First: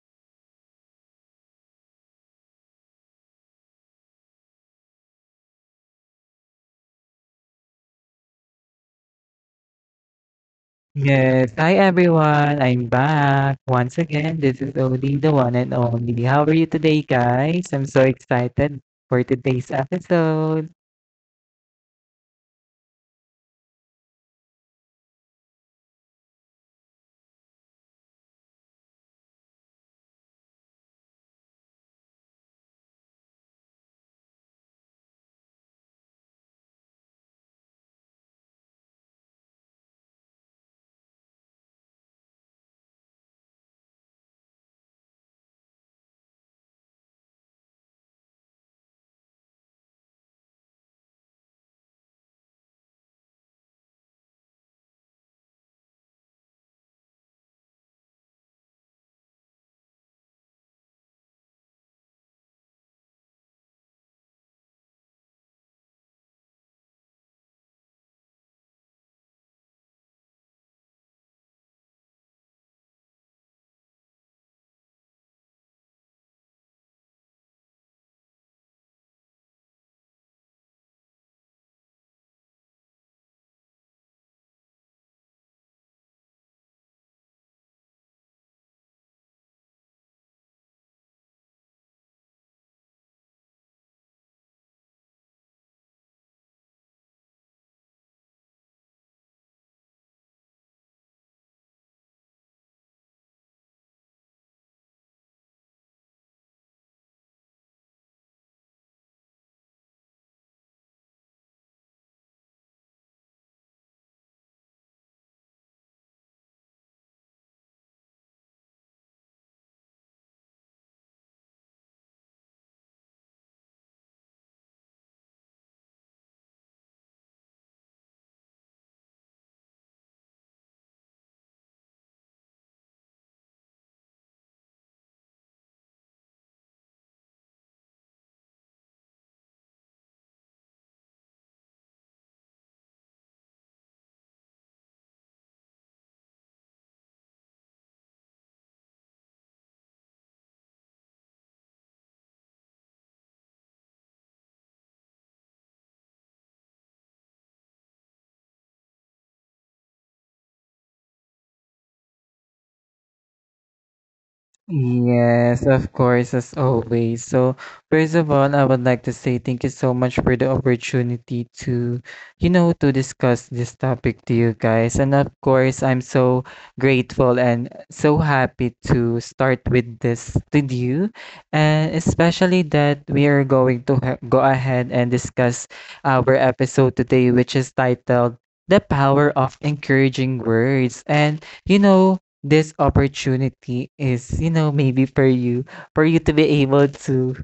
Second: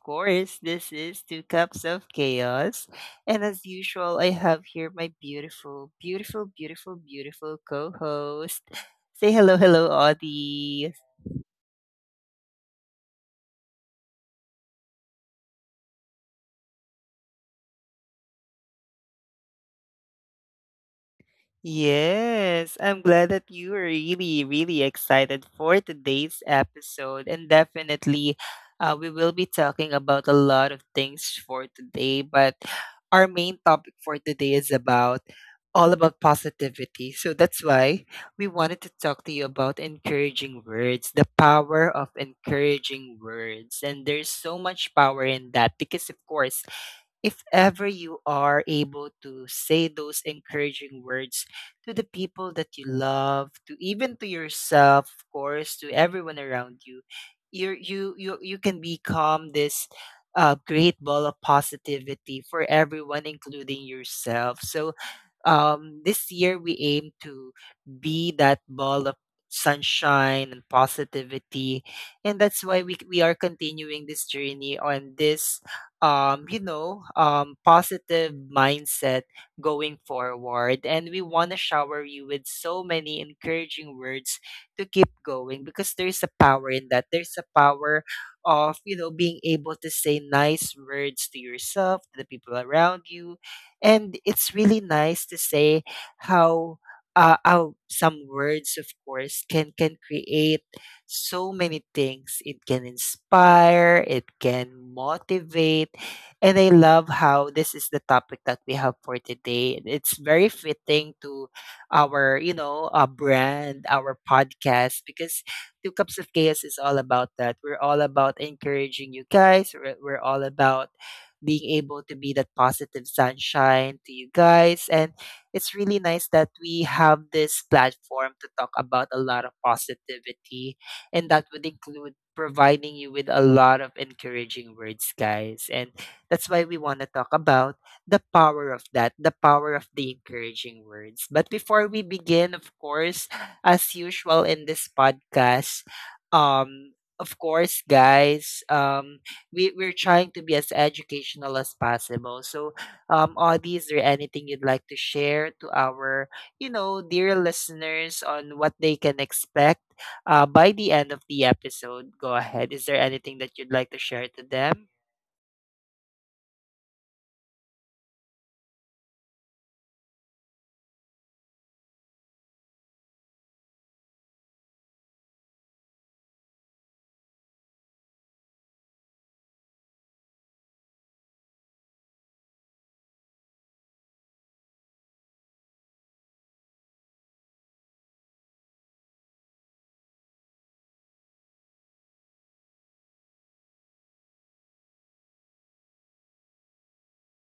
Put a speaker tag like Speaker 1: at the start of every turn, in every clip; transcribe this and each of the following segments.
Speaker 1: course, this is Two Cups of Chaos. And as usual, I have here my beautiful, beautiful, beautiful, beautiful co host. Say hello, hello, Audie.
Speaker 2: Yes. Hi, everyone. I'm back once again. This is Odie, the one and only. How are you today, guys? I'm so excited for today's episode.
Speaker 1: Yes, I'm glad that you are really, really excited for today's episode. And definitely, we will be talking about a lot of things for today. But our main topic for today is about all about positivity. So that's why we wanted to talk to you about encouraging words, the power of encouraging words. And there's so much power in that because, of course, if ever you are able to say those encouraging words to the people that you love, to even to yourself, of course, to everyone around you can become this great ball of positivity for everyone, including yourself. So this year we aim to be that ball of sunshine and positivity. And that's why we are continuing this journey on this positive mindset going forward. And we want to shower you with so many encouraging words to keep going, because there's a power in that. There's a power of being able to say nice words to yourself, to the people around you. And it's really nice to say how. How some words, of course, can create so many things. It can inspire, it can motivate, and I love how this is the topic that we have for today. It's very fitting to our brand, our podcast, because Two Cups of Chaos is all about that. We're all about encouraging you guys. We're all about being able to be that positive sunshine to you guys. And it's really nice that we have this platform to talk about a lot of positivity, and that would include providing you with a lot of encouraging words, guys. And that's why we want to talk about the power of that, the power of the encouraging words. But before we begin, of course, as usual in this podcast, of course, guys, we're trying to be as educational as possible. So, Audie, is there anything you'd like to share to our dear listeners on what they can expect, by the end of the episode? Go ahead. Is there anything that you'd like to share to them?
Speaker 2: Yes, of course, as always. So, first of all, I would like to say thank you so much for the opportunity to, you know, to discuss this topic to you guys. And of course, I'm so grateful and so happy to start with this with you. And especially that we are going to go ahead and discuss our episode today, which is titled The Power of Encouraging Words. And you know, this opportunity is, you know, maybe for you to be able to,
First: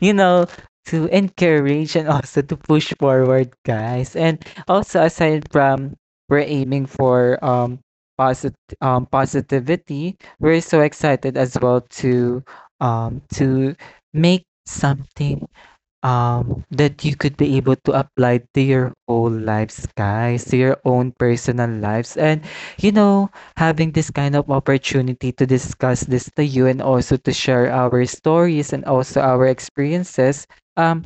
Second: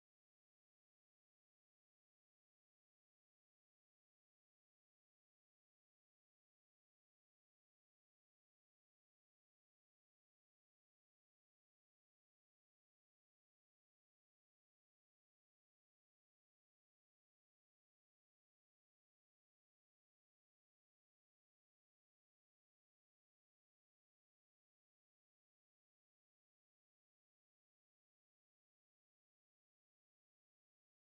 Speaker 2: you know, to encourage and also to push forward, guys. And also aside from we're aiming for posit positivity, we're so excited as well to make something that you could be able to apply to your whole lives, guys, to your own personal lives. And, you know, having this kind of opportunity to discuss this to you and also to share our stories and also our experiences, um,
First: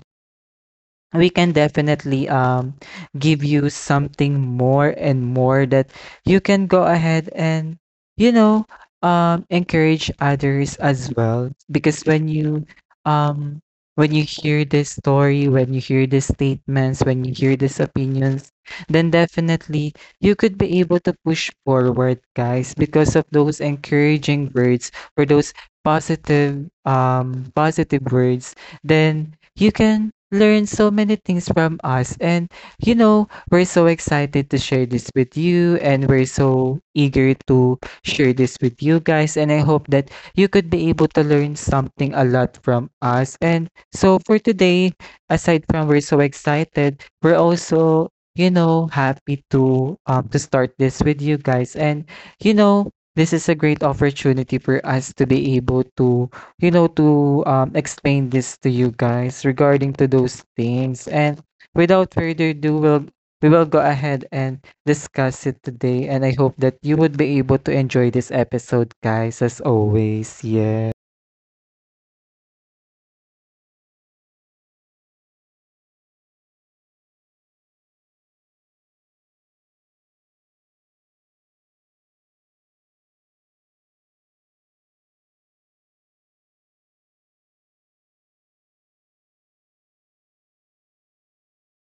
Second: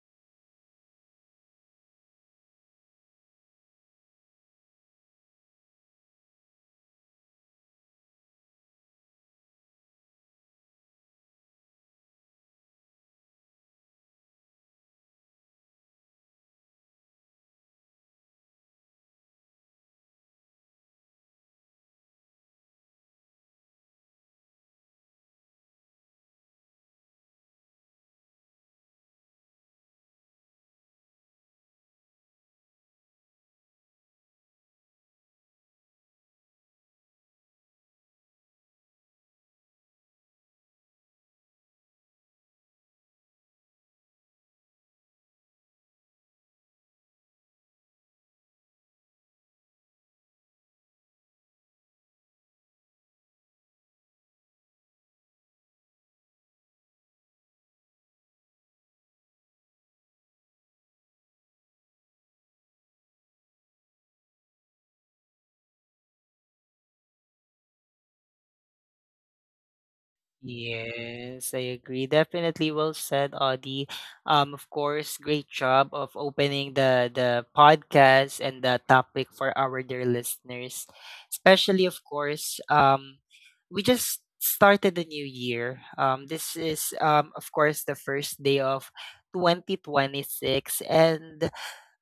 Speaker 2: we can definitely give you something more and more that you can go ahead and you know encourage others as well. Because um when you hear this story, when you hear these statements, when you hear these opinions, then definitely you could be able to push forward, guys, because of those encouraging words or those positive positive words, then you can learn so many things from us. And you know, we're so excited to share this with you, and we're so eager to share this with you guys. And I hope that you could be able to learn something a lot from us. And so for today, aside from we're so excited, we're also you know happy to start this with you guys. And you know, this is a great opportunity for us to be able to you know, to explain this to you guys regarding to those things. And without further ado, we will go ahead and discuss it today. And I hope that you would be able to enjoy this episode, guys, as always. Yeah.
Speaker 1: Yes, I agree. Definitely well said, Audie. Of course, great job of opening the podcast and the topic for our dear listeners. Especially, of course, we just started the new year. This is, of course, the first day of 2026. And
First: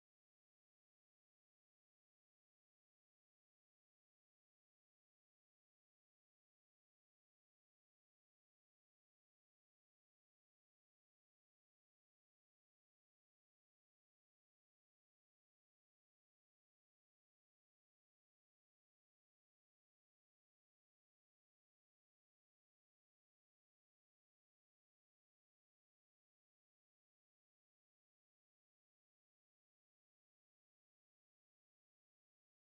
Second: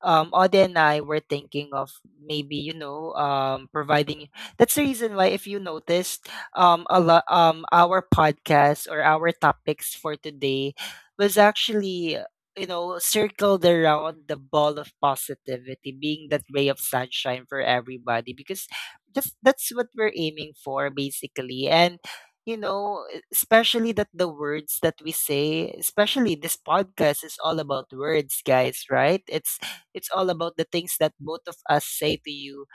Speaker 1: Ode and I were thinking of maybe providing. That's the reason why, if you noticed, a lot, our podcast or our topics for today was actually circled around the ball of positivity, being that ray of sunshine for everybody, because that's what we're aiming for, basically, and. You know, especially that the words that we say, especially this podcast is all about words, guys, right? It's all about the things that both of us say to you,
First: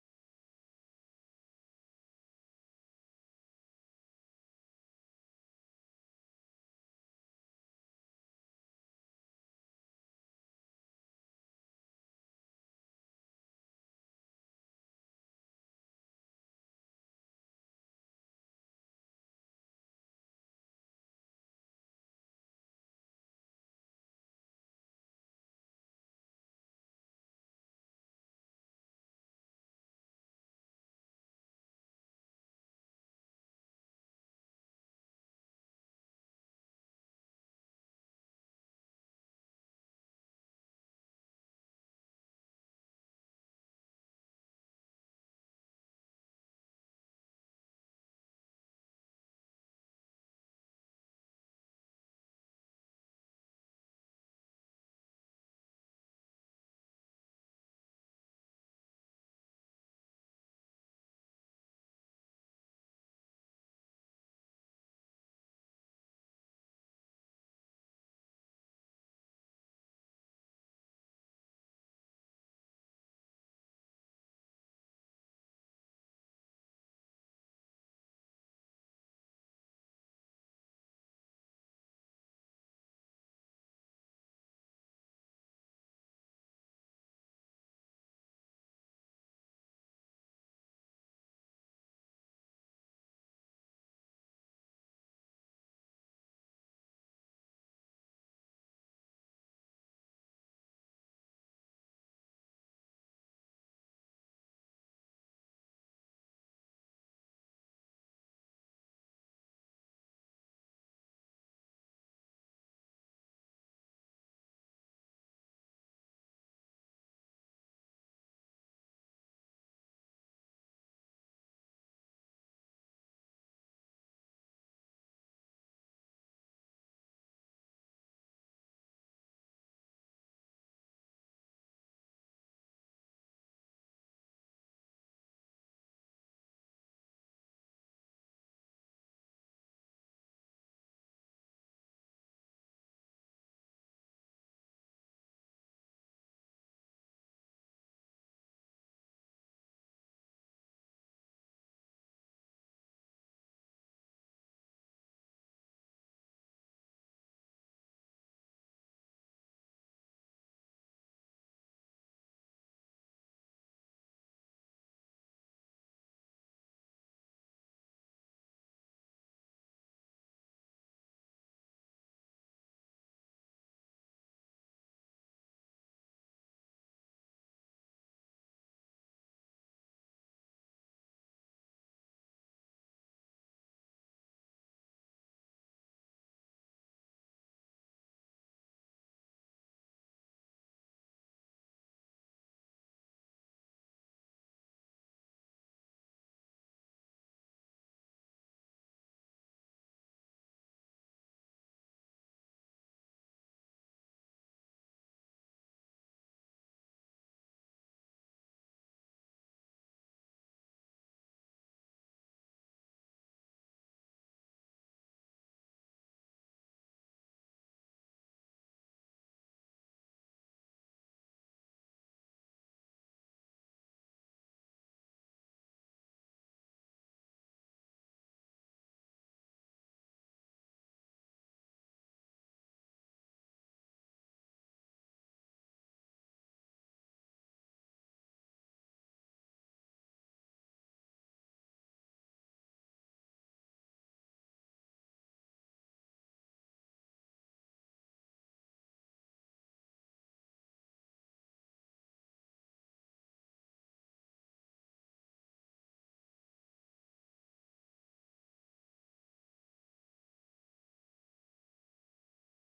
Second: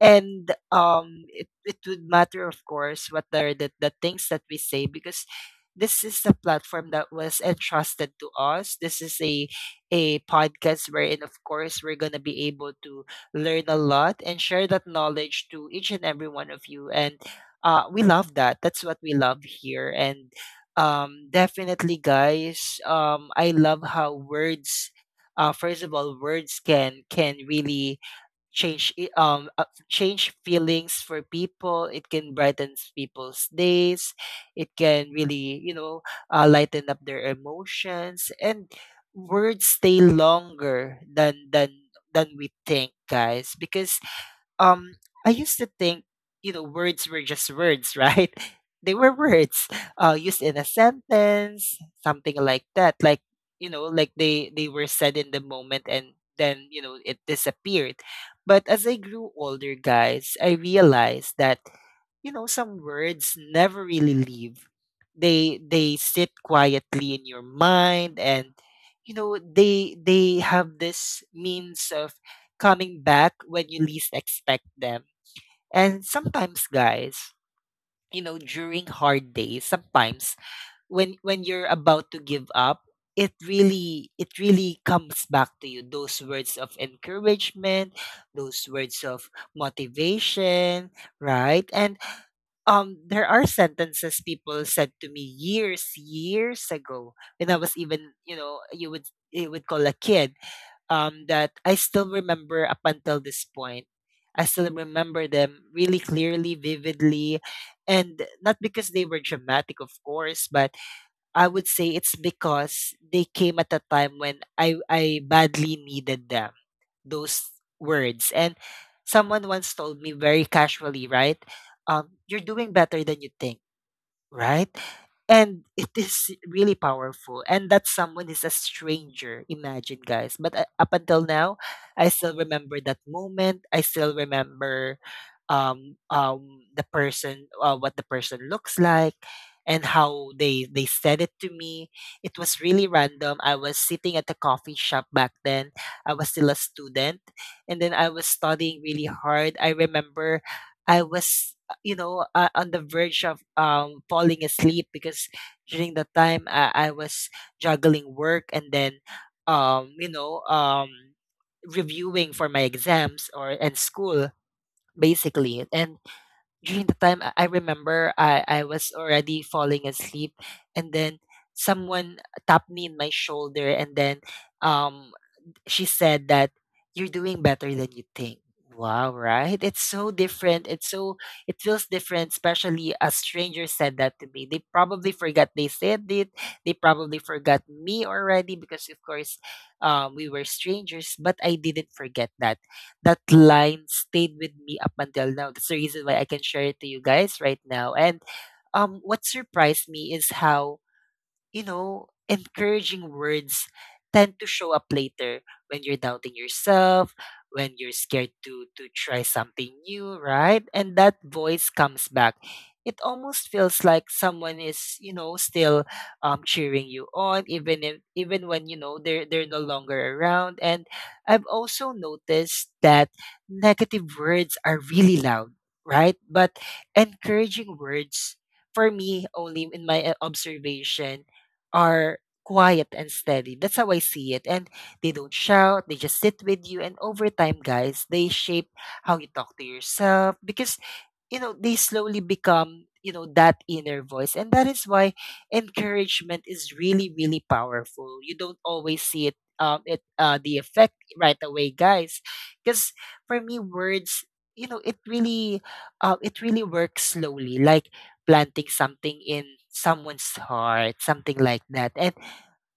Speaker 1: and it would matter, of course, what are the things that we say, because this is a platform that was entrusted to us. This is a podcast wherein, of course, we're going to be able to learn a lot and share that knowledge to each and every one of you. And we love that. That's what we love here. And definitely, guys, I love how words first of all, words can really change feelings for people. It can brighten people's days, it can really lighten up their emotions. And words stay longer than we think, guys, because um I used to think, words were just words, right? They were words used in a sentence, something like that. Like, like they were said in the moment, and then it disappeared. But as I grew older, guys, I realized that some words never really leave. They sit quietly in your mind, and they have this means of coming back when you least expect them. And sometimes, guys, during hard days, sometimes when you're about to give up, it really comes back to you, those words of encouragement, those words of motivation, right? And there are sentences people said to me years ago, when I was even, you would call, a kid, that I still remember up until this point. I still remember them really clearly, vividly. And not because they were dramatic, of course, but I would say it's because they came at a time when I badly needed them, those words. And someone once told me very casually, right? You're doing better than you think, right? And it is really powerful. And that someone is a stranger. Imagine, guys. But up until now, I still remember that moment. I still remember the person, what the person looks like, and how they said it to me. It was really random. I was sitting at the coffee shop back then. I was still a student, and then I was studying really hard. I remember I was, on the verge of falling asleep, because during the time I was juggling work, and then um you know um reviewing for my exams or and school, basically. And during the time I remember I was already falling asleep, and then someone tapped me in my shoulder, and then um she said that you're doing better than you think. Wow, right? It's so different. It feels different, especially a stranger said that to me. They probably forgot they said it. They probably forgot me already because, of course, we were strangers, but I didn't forget that. That line stayed with me up until now. That's the reason why I can share it to you guys right now. And what surprised me is how, encouraging words tend to show up later when you're doubting yourself, when you're scared to try something new, right? And that voice comes back. It almost feels like someone is, still, cheering you on, even if even when you know they're no longer around. And I've also noticed that negative words are really loud, right? But encouraging words, for me, only in my observation, are quiet and steady. That's how I see it. And they don't shout, they just sit with you. And over time, guys, they shape how you talk to yourself, because they slowly become, that inner voice. And that is why encouragement is really, really powerful. You don't always see it it the effect right away, guys, because for me, words, you know it really it really works slowly, like planting something in someone's heart, something like that. And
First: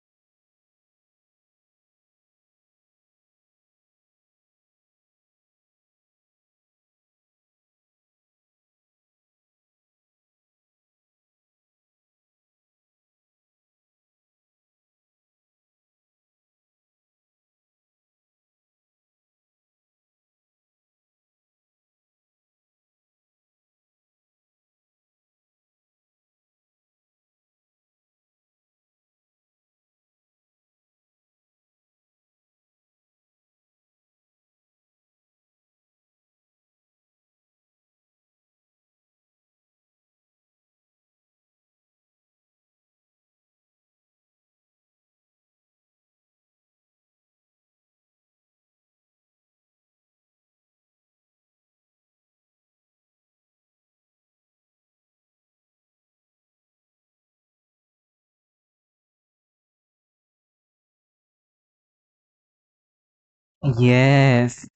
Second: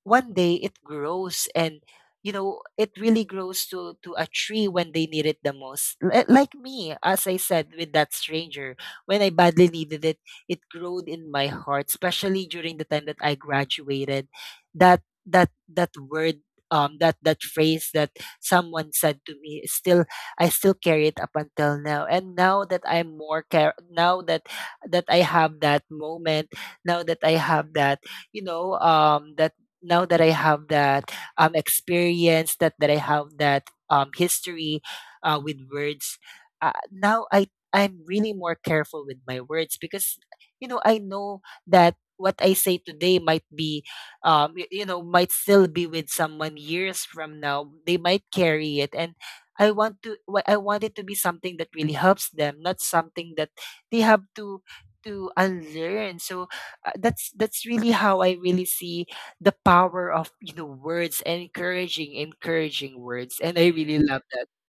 Speaker 1: one day it grows. And it really grows to a tree when they need it the most. Like me, as I said, with that stranger, when I badly needed it growed in my heart, especially during the time that I graduated. That that that word um that that phrase that someone said to me is still. I still carry it up until now. And now that I have that moment, now that I have that you know that now that I have that experience, that I have that history, with words, now I'm really more careful with my words, because I know that what I say today might be y- you know might still be with someone years from now. They might carry it. And I want it to be something that really helps them, not something that they have to unlearn. So that's really how I really see the power of, words, encouraging words. And I really love that.
Speaker 2: Yes.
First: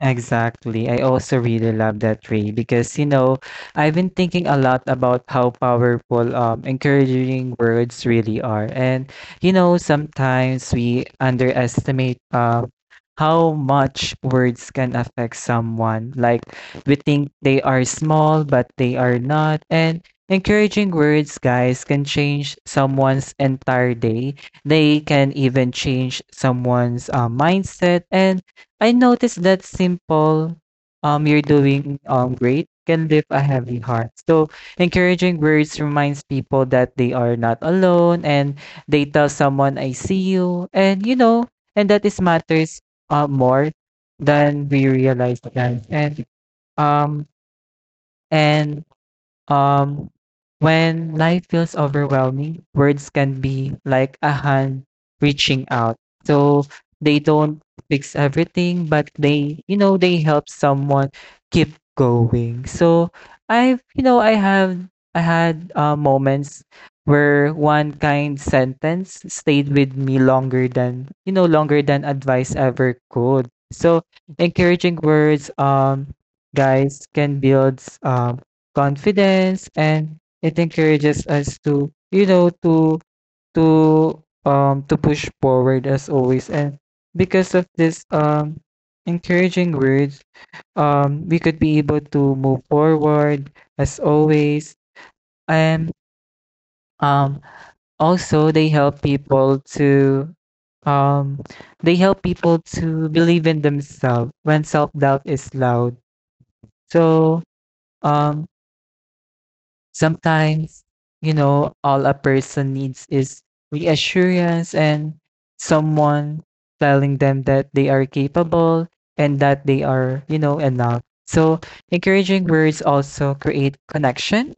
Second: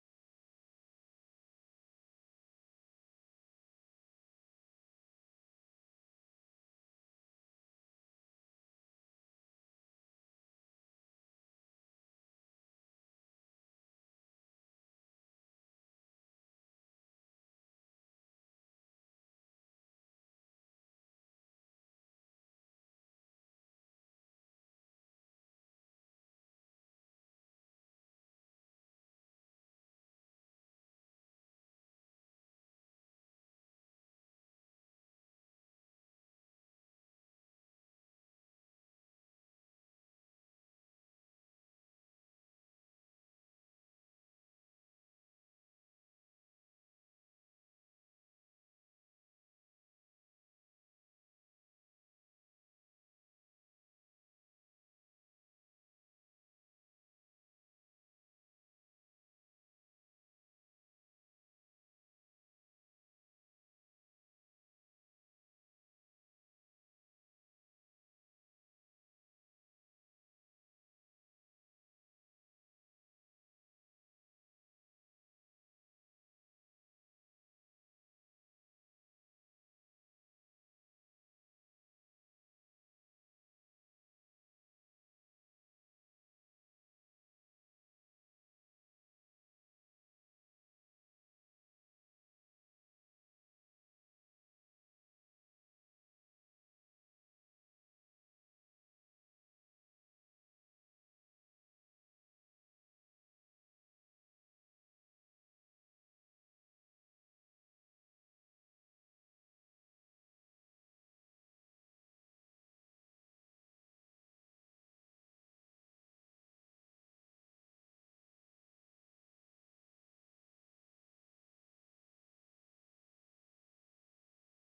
Speaker 2: Exactly. I also really love that, Ray, because, you know, I've been thinking a lot about how powerful encouraging words really are. And, you know, sometimes we underestimate how much words can affect someone. Like, we think they are small, but they are not. And encouraging words, guys, can change someone's entire day. They can even change someone's mindset. And I noticed that simple, you're doing great can lift a heavy heart. So, encouraging words reminds people that they are not alone and they tell someone, I see you. And, you know, and that is matters more than we realize, guys. Um, and Um, when life feels overwhelming, words can be like a hand reaching out. So they don't fix everything, but they, you know, they help someone keep going. So I've, you know, I have, I had moments where one kind sentence stayed with me longer than, you know, longer than advice ever could. So encouraging words, guys, can build confidence, and it encourages us to you know to to push forward as always. And because of this encouraging words, we could be able to move forward as always. And um also they help people to um they help people to believe in themselves when self doubt is loud. so um Sometimes, you know, all a person needs is reassurance, and someone telling them that they are capable and that they are, you know, enough. So, encouraging words also create connection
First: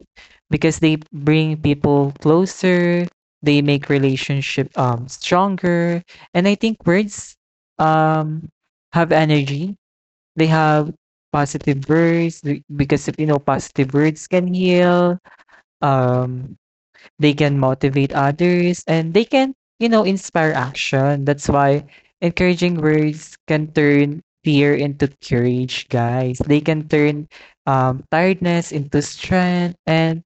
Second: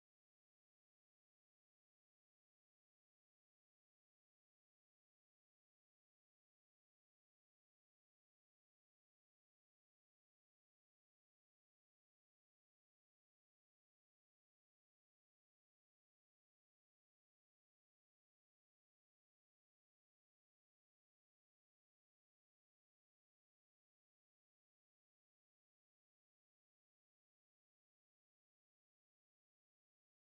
Speaker 2: because they bring people closer, they make relationship stronger, and I think words um have energy. They have Positive words because if you know positive words can heal, um, they can motivate others, and they can, you know, inspire action. That's why encouraging words can turn fear into courage, guys. They can turn tiredness into strength, and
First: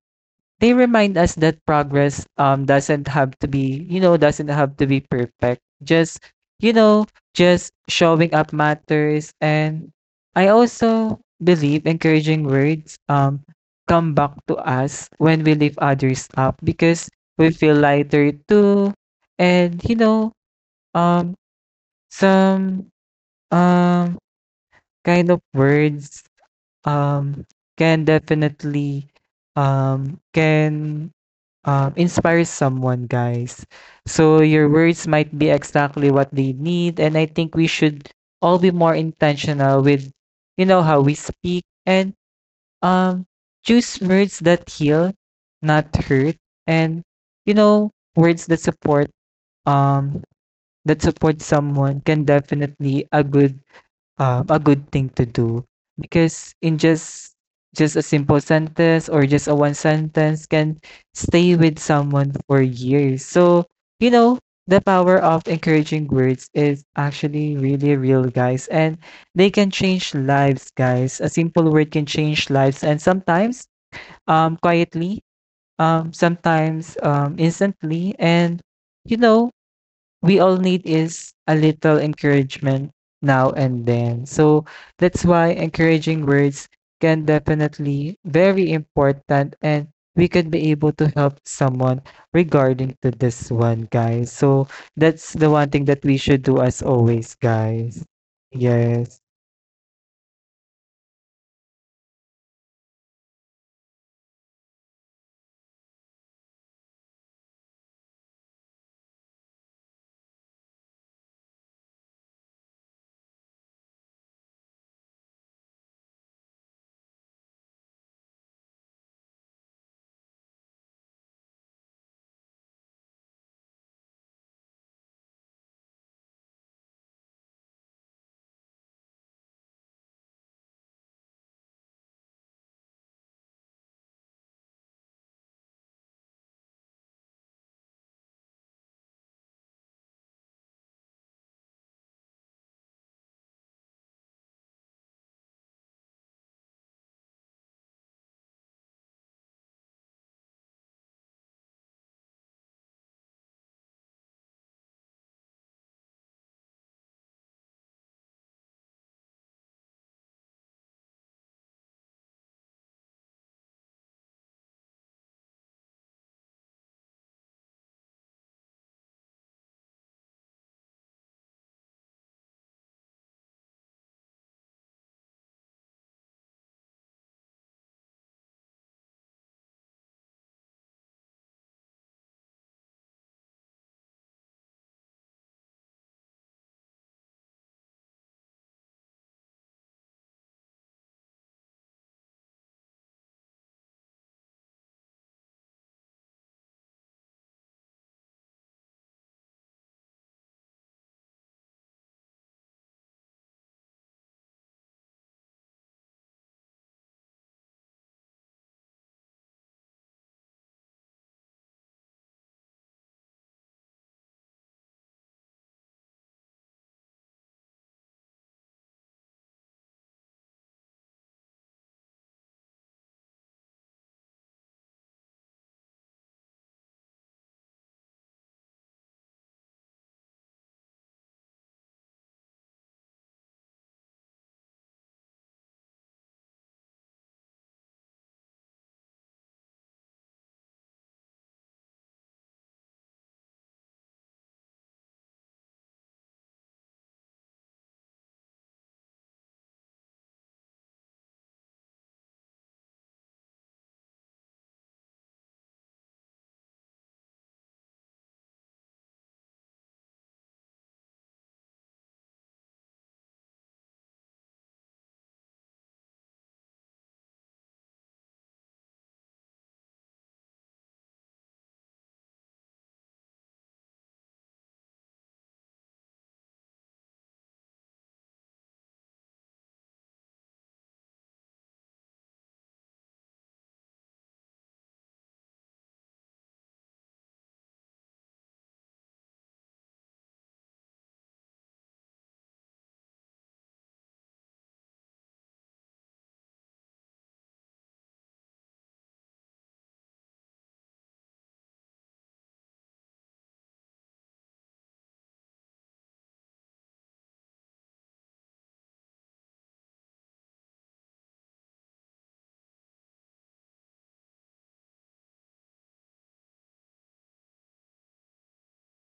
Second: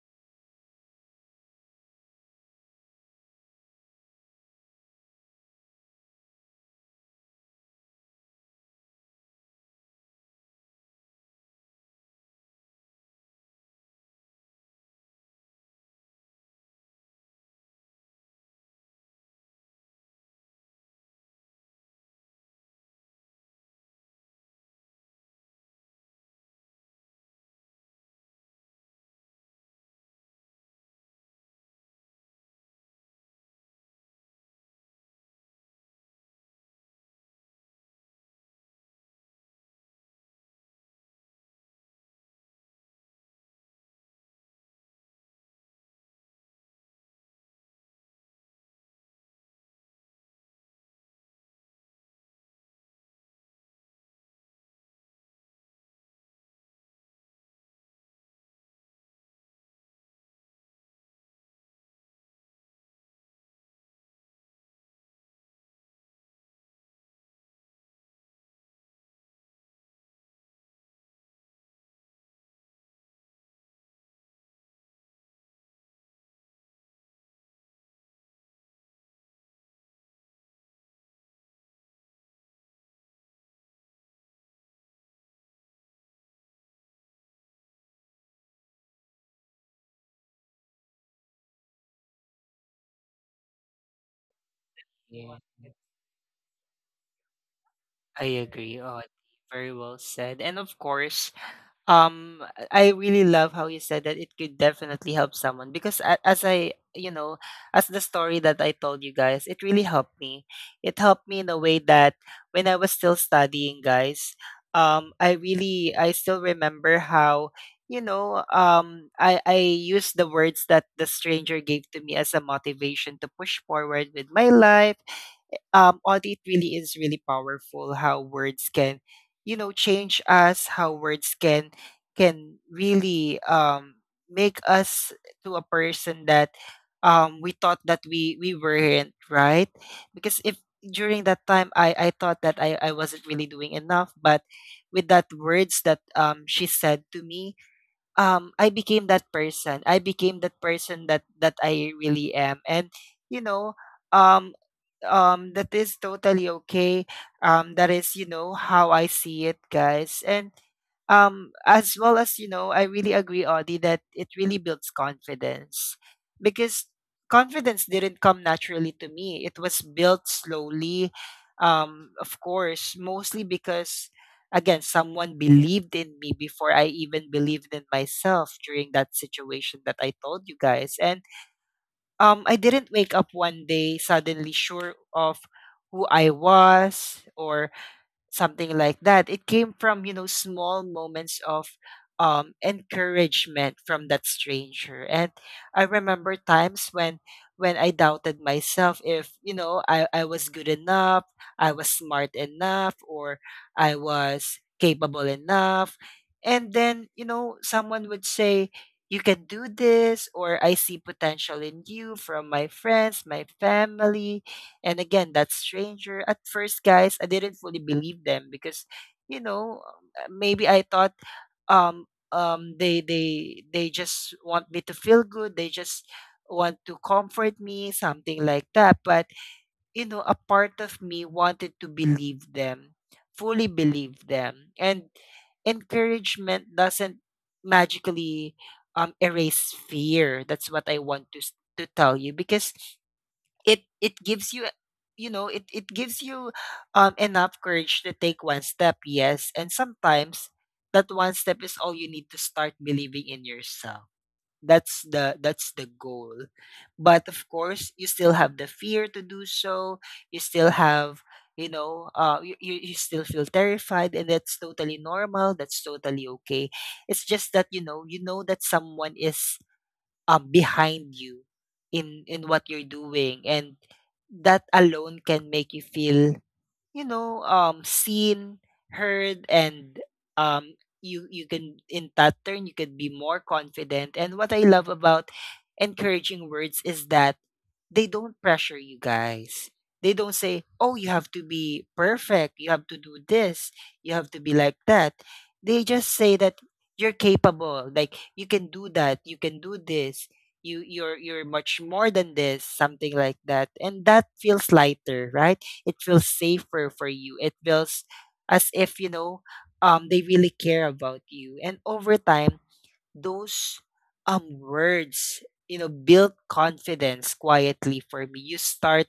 Speaker 2: they remind us that progress doesn't have to be you know doesn't have to be perfect. Just you know, just showing up matters. And I also believe encouraging words come back to us when we lift others up because we feel lighter too. And you know, um some um kind of words um can definitely can inspires someone, guys. So your words might be exactly what they need, and I think we should all be more intentional with, you know, how we speak and um, choose words that heal, not hurt. And you know, words um that support someone can definitely a good thing to do, because in just a simple sentence or just a one sentence can stay with someone for years. So, you know, the power of encouraging words is actually really real, guys, and they can change lives, guys. A simple word can change lives, and sometimes quietly, sometimes instantly. And you know, we all need is a little encouragement now and then. So that's why encouraging words can definitely very important, and we could be able to help someone regarding to this one, guys. So that's
Speaker 1: Yeah,
Speaker 2: the one thing that we should do as always, guys.
Speaker 1: I agree. Oh,
Speaker 2: Yes.
Speaker 1: very well said. And of course, um I really love how you said that it could definitely help someone, because as the story that I told you guys, it really helped me. It helped me in a way that when I was still studying, guys, I still remember how I used the words that the stranger gave to me as a motivation to push forward with my life. Audit really is really powerful. How words can change us. How words can really make us to a person that we thought that we weren't right. Because if during that time I thought that I wasn't really doing enough, but with that words that she said to me, I became that person. I became that person that I really am, and you know. Um, that is totally okay. That is, you know, how I see it, guys. And as well, as you know, I really agree, Audie, that it really builds confidence, because confidence didn't come naturally to me, it was built slowly. Of course, mostly because again, someone believed in me before I even believed in myself during that situation that I told you guys. And I didn't wake up one day suddenly sure of who I was or something like that. It came from, you know, small moments of encouragement from that stranger. And I remember times when I doubted myself if, you know, I was good enough, I was smart enough, or I was capable enough. And then, you know, someone would say, you can do this, or I see potential in you, from my friends, my family, and again, that stranger. At first, guys, I didn't fully believe them because, you know, maybe I thought they just want me to feel good. They just want to comfort me, something like that. But you know, a part of me wanted to believe them, fully believe them. And encouragement doesn't magically erase fear. That's what I want to to tell you, because it gives you, you know, it gives you enough courage to take one step. Yes, and sometimes that one step is all you need to start believing in yourself. That's the that's the goal. But of course, you still have the fear to do so. You still have, you, you still feel terrified, and that's totally normal, that's totally okay. It's just that, you know, you know that someone is behind you in what you're doing, and that alone can make you feel, you know, seen, heard, and um you, you can, in that turn, you can be more confident. And what I love about encouraging words is that they don't pressure you, guys. They don't say, "Oh, you have to be perfect. You have to do this. You have to be like that." They just say that you're capable. Like, you can do that, you can do this. You're much more than this. Something like that. And that feels lighter, right? It feels safer for you. It feels as if, you know, they really care about you. And over time, those words, you know, build confidence quietly. For me, you start,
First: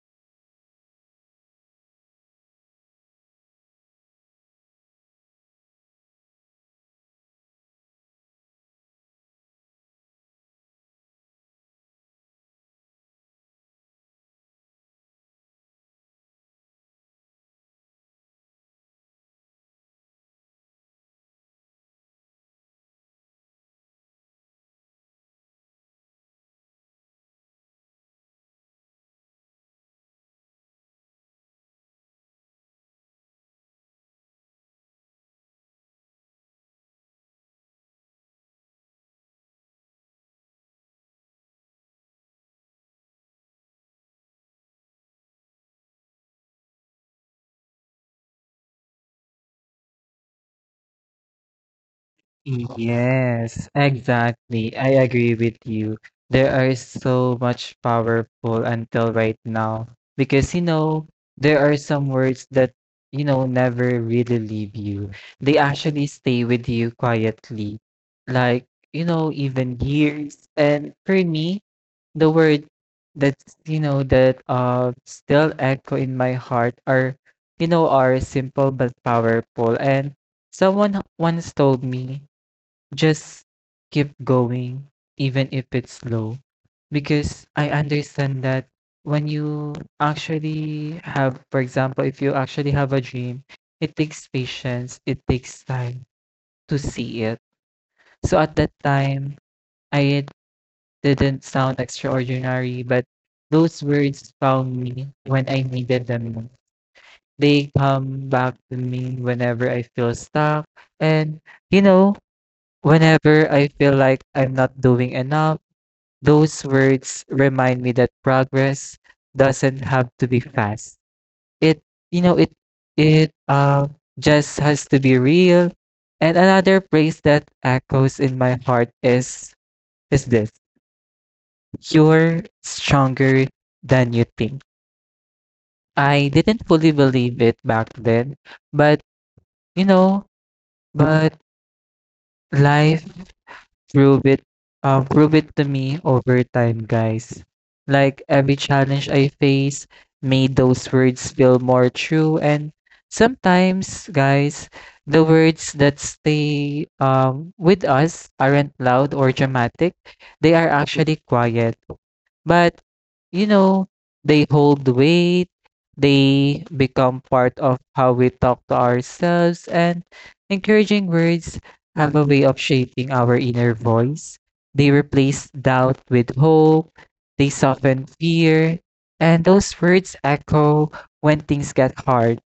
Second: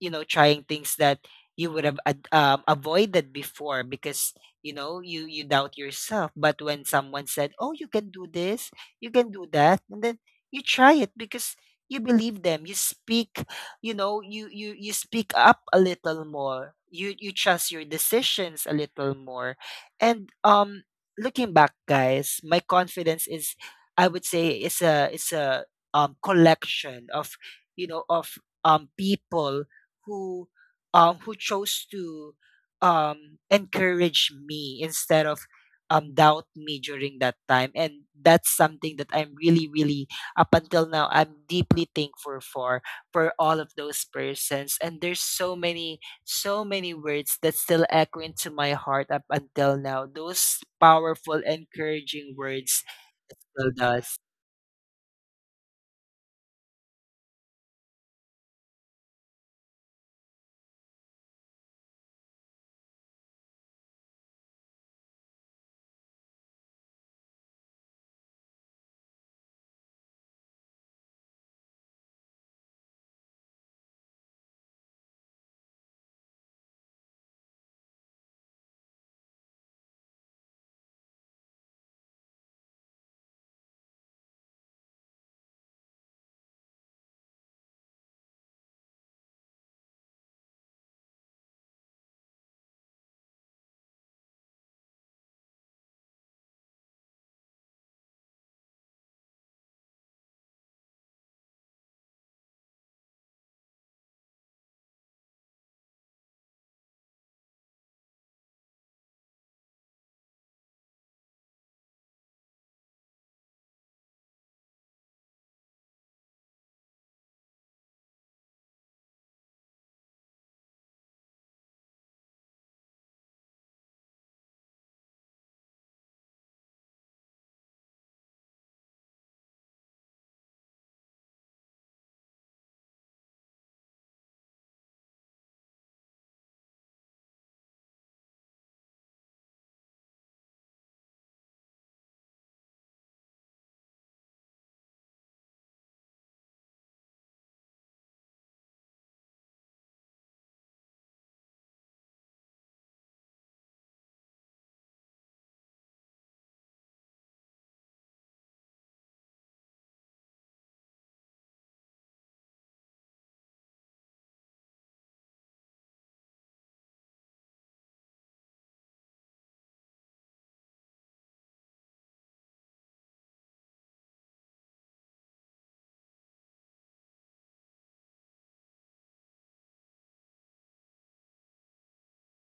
Speaker 1: you know, trying things that you would have avoided before, because you know, you doubt yourself. But when someone said, oh, you can do this, you can do that, and then you try it because you believe them. You speak, you know, you speak up a little more, you trust your decisions a little more. And looking back, guys, my confidence is, I would say, is a is a collection of, you know, of people who who chose to encourage me instead of doubt me during that time. And that's something that I'm really, really, up until now, I'm deeply thankful for all of those persons. And there's so many, so many words that still echo into my heart up until now, those powerful encouraging words. It
Speaker 2: Yes,
Speaker 1: still does.
Speaker 2: exactly. I agree with you. There are so much powerful until right now because you know there are some words that you know never really leave you. They actually stay with you quietly, like you know even years. And for me, the word that's you know that still echo in my heart are you know are simple but powerful. And someone once told me just keep going, even if it's slow, because I understand that when you actually have, for example, if you actually have a dream, it takes patience, it takes time to see it. So at that time, I didn't sound extraordinary, but those words found me when I needed them most. They come back to me whenever I feel stuck. And, you know, whenever I feel like I'm not doing enough, those words remind me that progress doesn't have to be fast. It, you know, it just has to be real. And another phrase that echoes in my heart is this: "You're stronger than you think." I didn't fully believe it back then, but you know, but life prove it, prove it to me over time, guys. Like every challenge I face made those words feel more true. And sometimes, guys, the words that stay with us aren't loud or dramatic. They are actually quiet. But, you know, they hold weight, they become part of how we talk to ourselves, and encouraging words have a way of shaping our inner voice. They replace doubt with hope, they soften fear, and those words echo when things get hard.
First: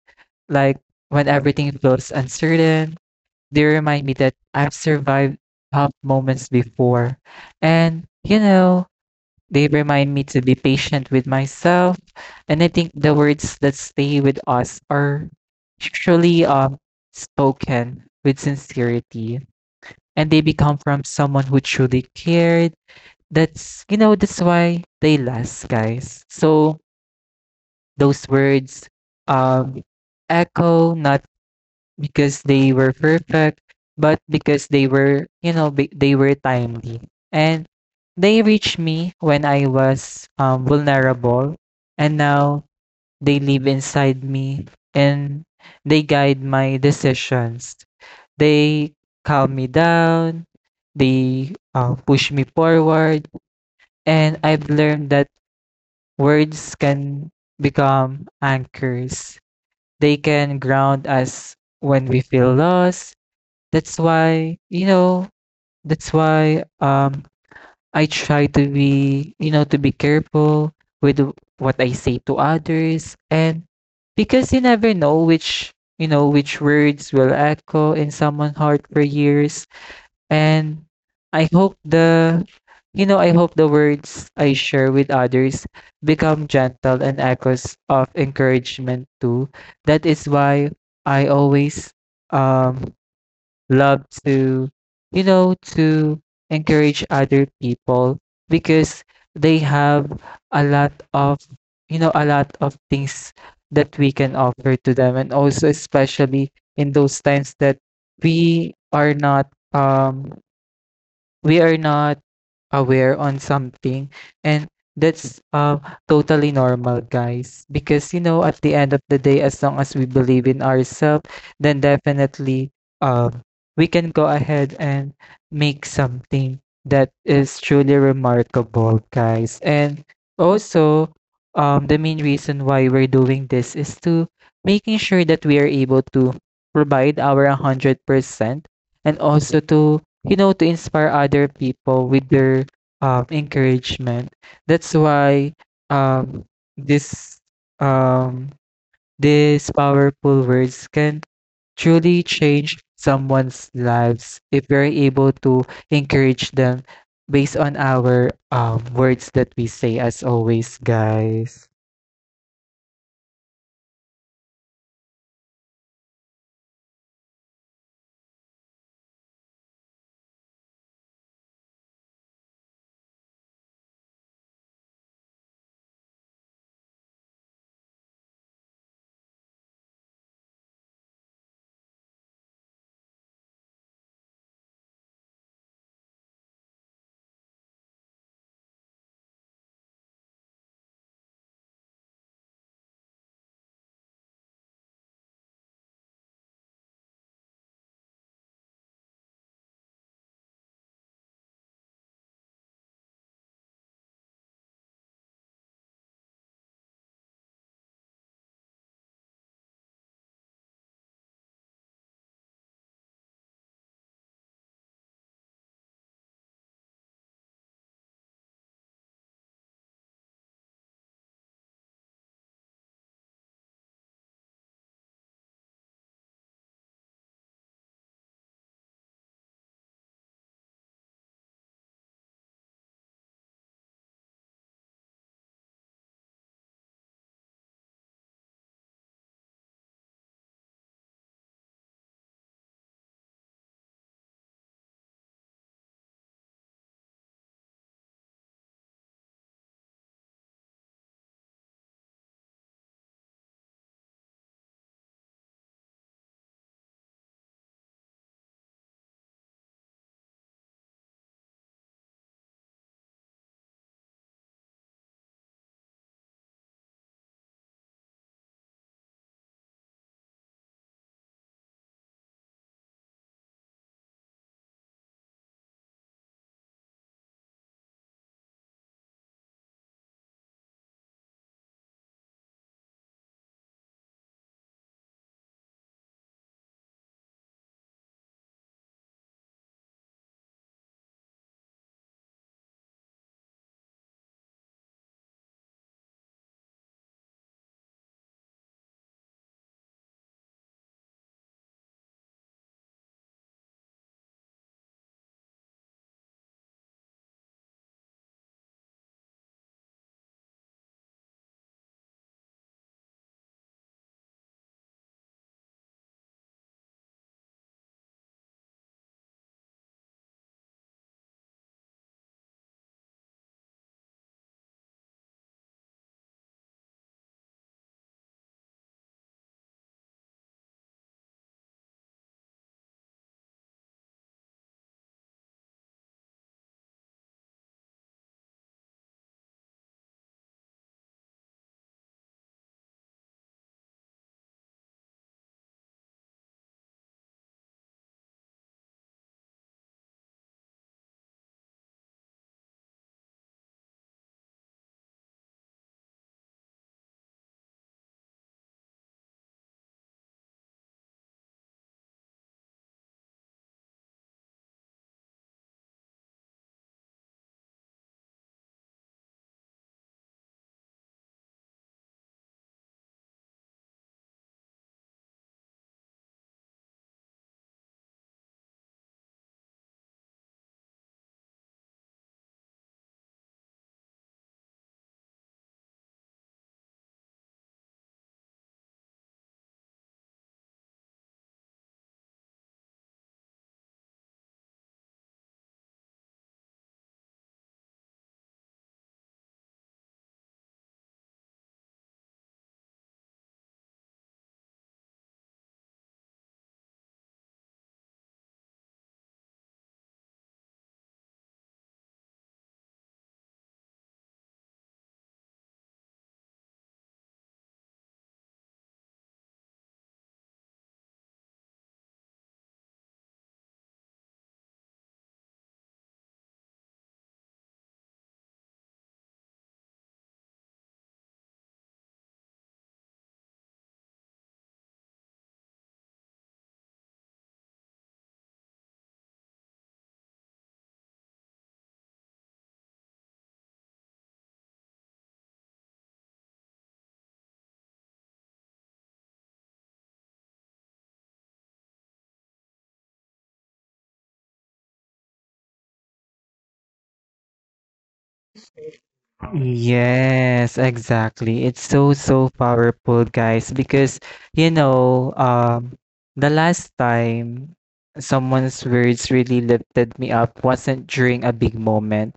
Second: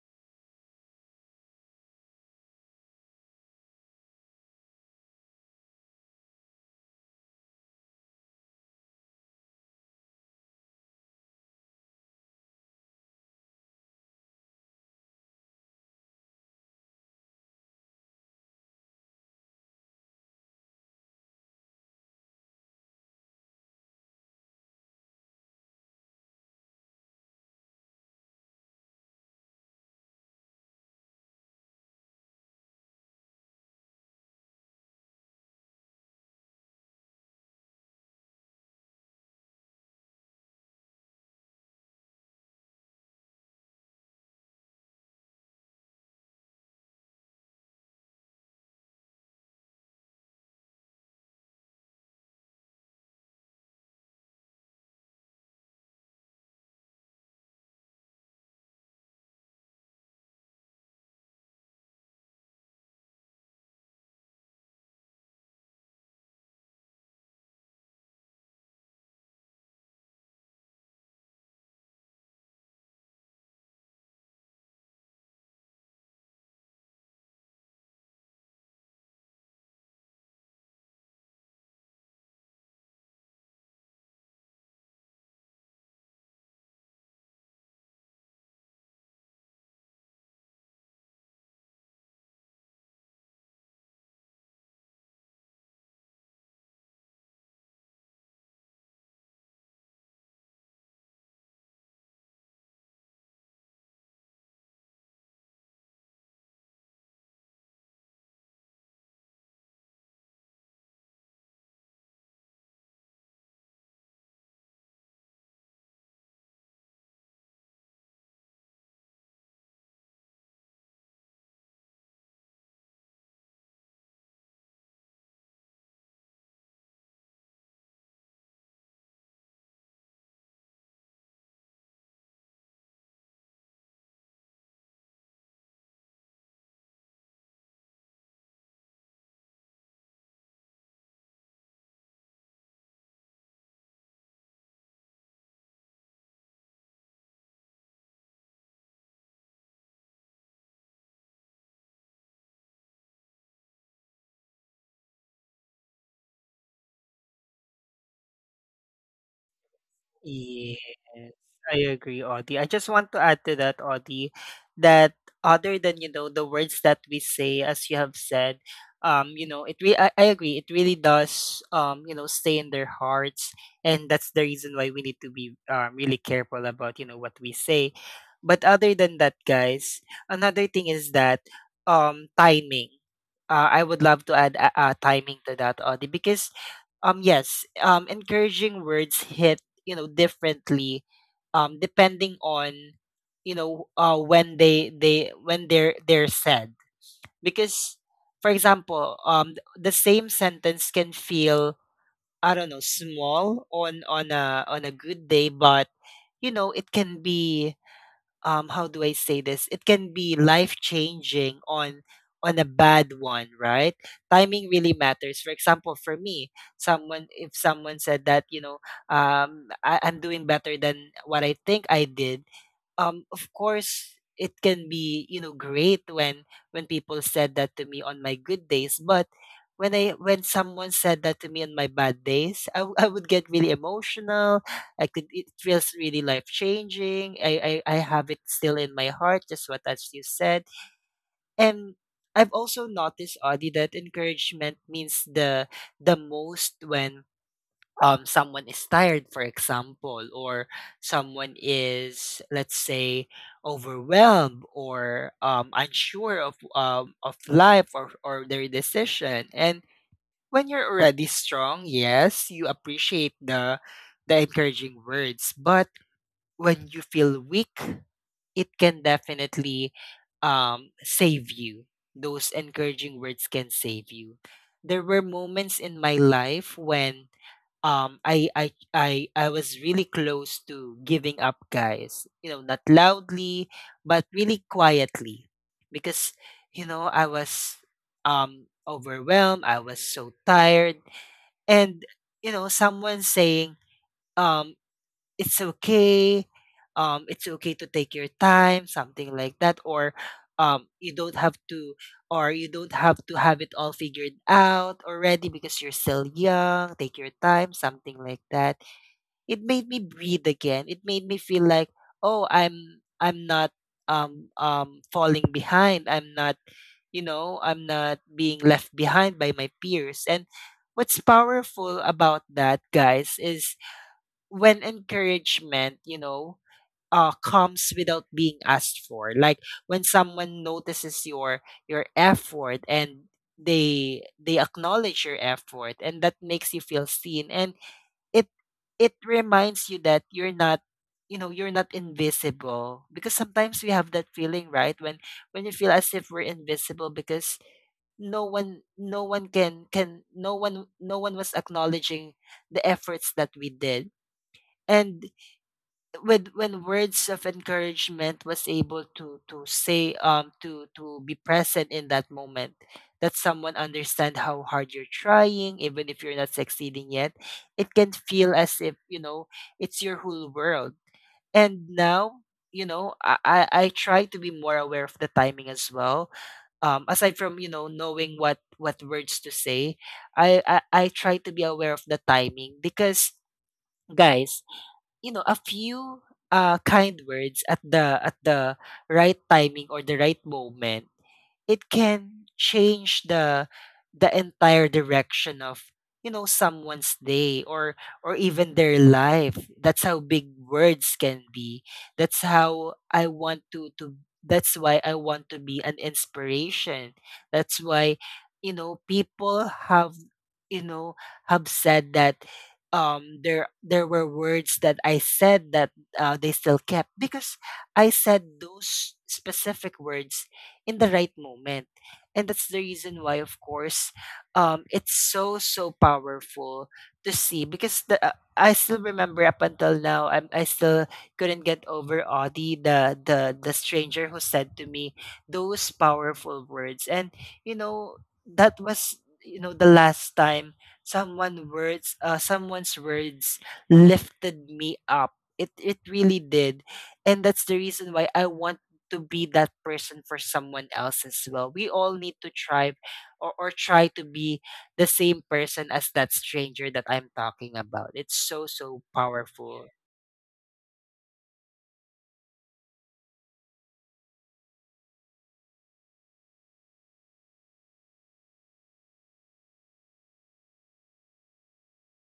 Speaker 2: Like when everything feels uncertain, they remind me that I've survived tough moments before. And, you know, they remind me to be patient with myself. And I think the words that stay with us are usually spoken with sincerity. And they become from someone who truly cared. That's, you know, that's why they last, guys. So those words um, echo not because they were perfect, but because they were, you know, they were timely. And they reached me when I was vulnerable, and now they live inside me and they guide my decisions. They calm me down, they push me forward. And I've learned that words can become anchors. They can ground us when we feel lost. That's why, you know, that's why I try to be, you know, to be careful with what I say to others. And because you never know which, you know, which words will echo in someone's heart for years. And I hope the you know, I hope the words I share with others become gentle and echoes of encouragement too. That is why I always um love to, you know, to encourage other people because they have a lot of, you know, a lot of things that we can offer to them. And also, especially in those times that we are not, um, we are not aware on something and that's totally normal guys because you know at the end of the day as long as we believe in ourselves then definitely, um, we can go ahead and make something that is truly remarkable guys. And also, the main reason why we're doing this is to making sure that we are able to provide our 100% and also to, you know, to inspire other people with their encouragement. That's why, um, this um, these powerful words can truly change someone's lives if we're able to encourage them based on our words that we say, as always
Speaker 1: Yes,
Speaker 2: guys.
Speaker 1: I agree, Audie. I just want to add to that, Audie, that other than, you know, the words that we say, as you have said, you know, it I agree, it really does, you know, stay in their hearts. And that's the reason why we need to be really careful about, you know, what we say. But other than that, guys, another thing is that timing. I would love to add timing to that, Audie, because yes, encouraging words hit, you know, differently depending on, you know, when they when they're said. Because for example, the same sentence can feel, I don't know, small on on a good day, but you know, it can be, how do I say this? It can be life-changing on a bad one, right? Timing really matters. For example, for me, someone if someone said that, you know, I, I'm doing better than what I think I did, of course it can be, you know, great when people said that to me on my good days. But when I when someone said that to me on my bad days, I would get really emotional. I could It feels really life changing I have it still in my heart, just what as you said. And I've also noticed, Audie, that encouragement means the most when someone is tired, for example, or someone is, let's say, overwhelmed or unsure of, of life, or their decision. And when you're already strong, yes, you appreciate the encouraging words. But when you feel weak, it can definitely save you. Those encouraging words can save you. There were moments in my life when I was really close to giving up, guys. You know, not loudly, but really quietly, because you know, I was overwhelmed, I was so tired. And you know, someone saying um it's okay, it's okay to take your time, something like that, or you don't have to, or you don't have to have it all figured out already because you're still young, take your time, something like that. It made me breathe again. It made me feel like, oh, I'm not falling behind. I'm not, you know, I'm not being left behind by my peers. And what's powerful about that, guys, is when encouragement, comes without being asked for. Like when someone notices your effort, and they acknowledge your effort, and that makes you feel seen. And it it reminds you that you're not, you know, you're not invisible, because sometimes we have that feeling, right, when you feel as if we're invisible, because no one, was acknowledging the efforts that we did. And with when words of encouragement was able to say, to be present in that moment, that someone understand how hard you're trying even if you're not succeeding yet, it can feel as if, you know, it's your whole world. And now, you know, I try to be more aware of the timing as well, aside from, you know, knowing what words to say. i i, I try to be aware of the timing because, guys, you know, a few kind words at the right timing or the right moment, it can change the entire direction of, you know, someone's day, or even their life. That's how big words can be. That's how I want to that's why I want to be an inspiration. That's why, you know, people have, you know, have said that there were words that I said that they still kept because I said those specific words in the right moment. And that's the reason why, of course, it's so, so powerful to see. Because the, I still remember, up until now, I still couldn't get over, Audie, the stranger who said to me those powerful words. And, you know, that was, you know, the last time someone's words lifted me up. It really did. And that's the reason why I want to be that person for someone else as well. We all need to try, or try to be the same person as that stranger that I'm talking about. It's so, so powerful.
Speaker 2: Yes, exactly. It's so, so powerful, guys, because you know, the last time someone's words really lifted me up wasn't during a big moment.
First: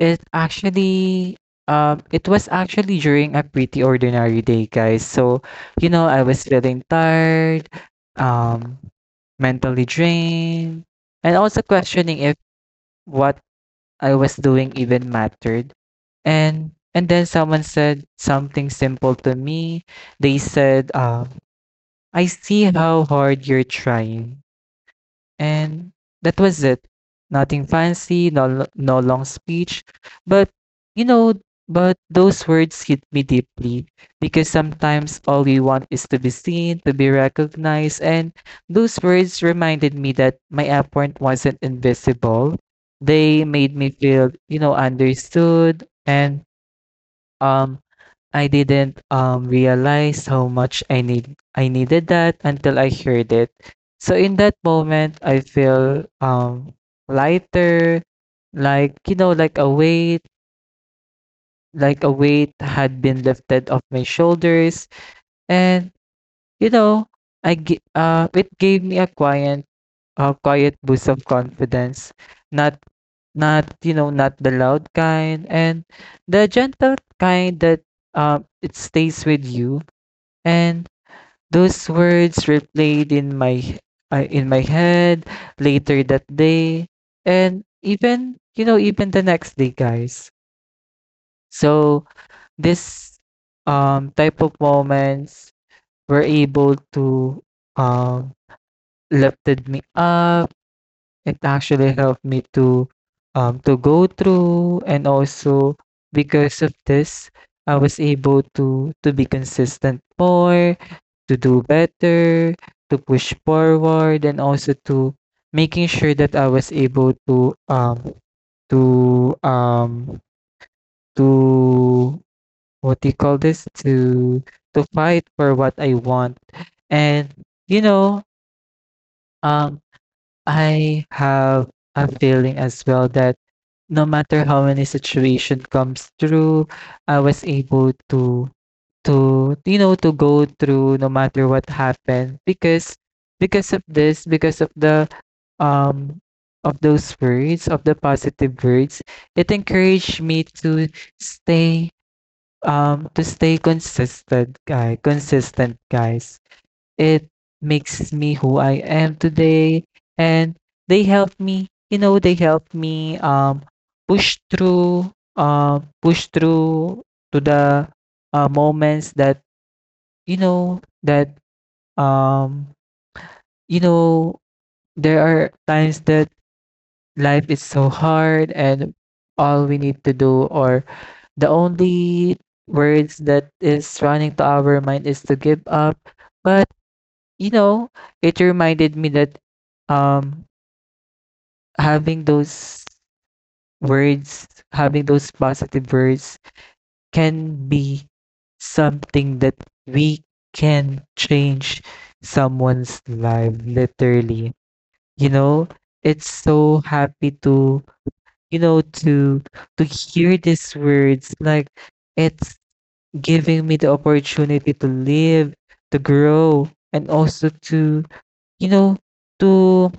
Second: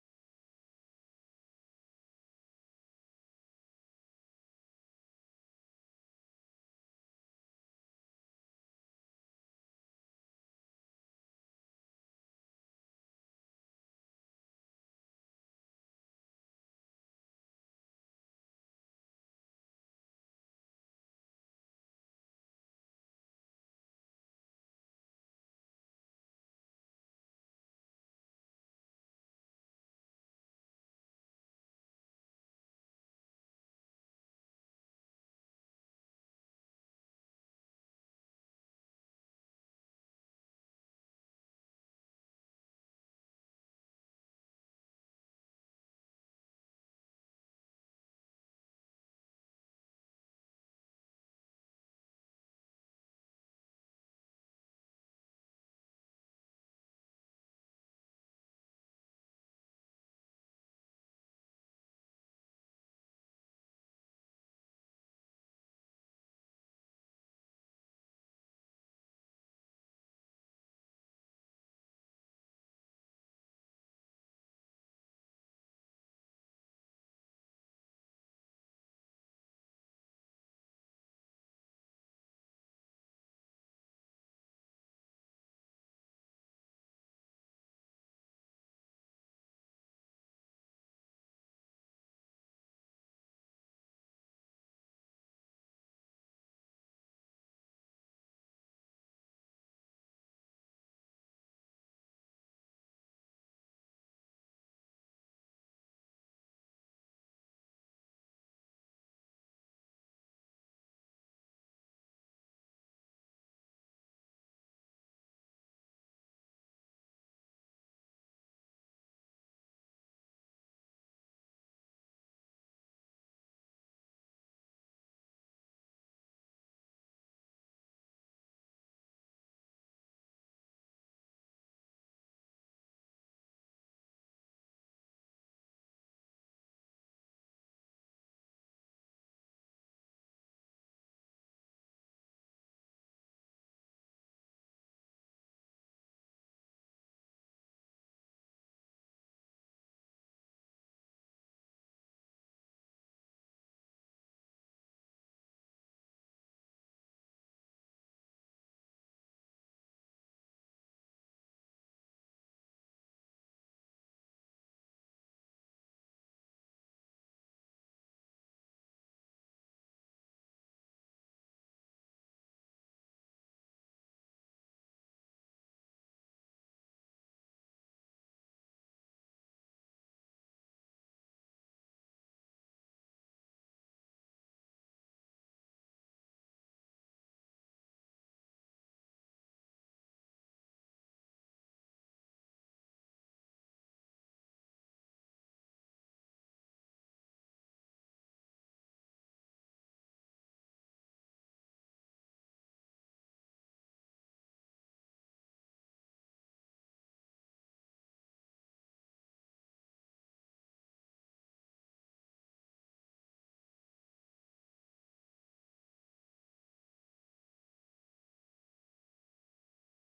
Speaker 2: It actually, it was actually during a pretty ordinary day, guys. So, you know, I was feeling tired, um, mentally drained, and also questioning if what I was doing even mattered. And then someone said something simple to me. They said, I see how hard you're trying. And that was it. Nothing fancy, no long speech, but you know, but those words hit me deeply because sometimes all we want is to be seen, to be recognized, and those words reminded me that my effort wasn't invisible. They made me feel, you know, understood. And um I didn't realize how much I needed that until I heard it. So in that moment, I feel lighter, like you know, like a weight had been lifted off my shoulders, and you know, it gave me a quiet boost of confidence, not not you know, not the loud kind, and the gentle kind that it stays with you. And those words replayed in my head later that day and even you know even the next day guys. So this type of moments were able to um lifted me up. It actually helped me to go through. And also because of this I was able to be consistent more, to do better, to push forward, and also to making sure that I was able to to um to what do you call this, to fight for what I want. And you know, um I have a feeling as well that no matter how many situation comes through, I was able to you know to go through no matter what happened, because because of this because of the um of those words, of the positive words. It encouraged me to stay, to stay consistent guy consistent guys. It makes me who I am today. And they help me, you know, they help me push through, push through to the moments that um you know there are times that life is so hard and all we need to do, or the only words that is running to our mind is to give up. But you know, it reminded me that um having those words, having those positive words can be something that we can change someone's life literally. You know, it's so happy to, you know, to hear these words. Like it's giving me the opportunity to live, to grow, and also to, you know, to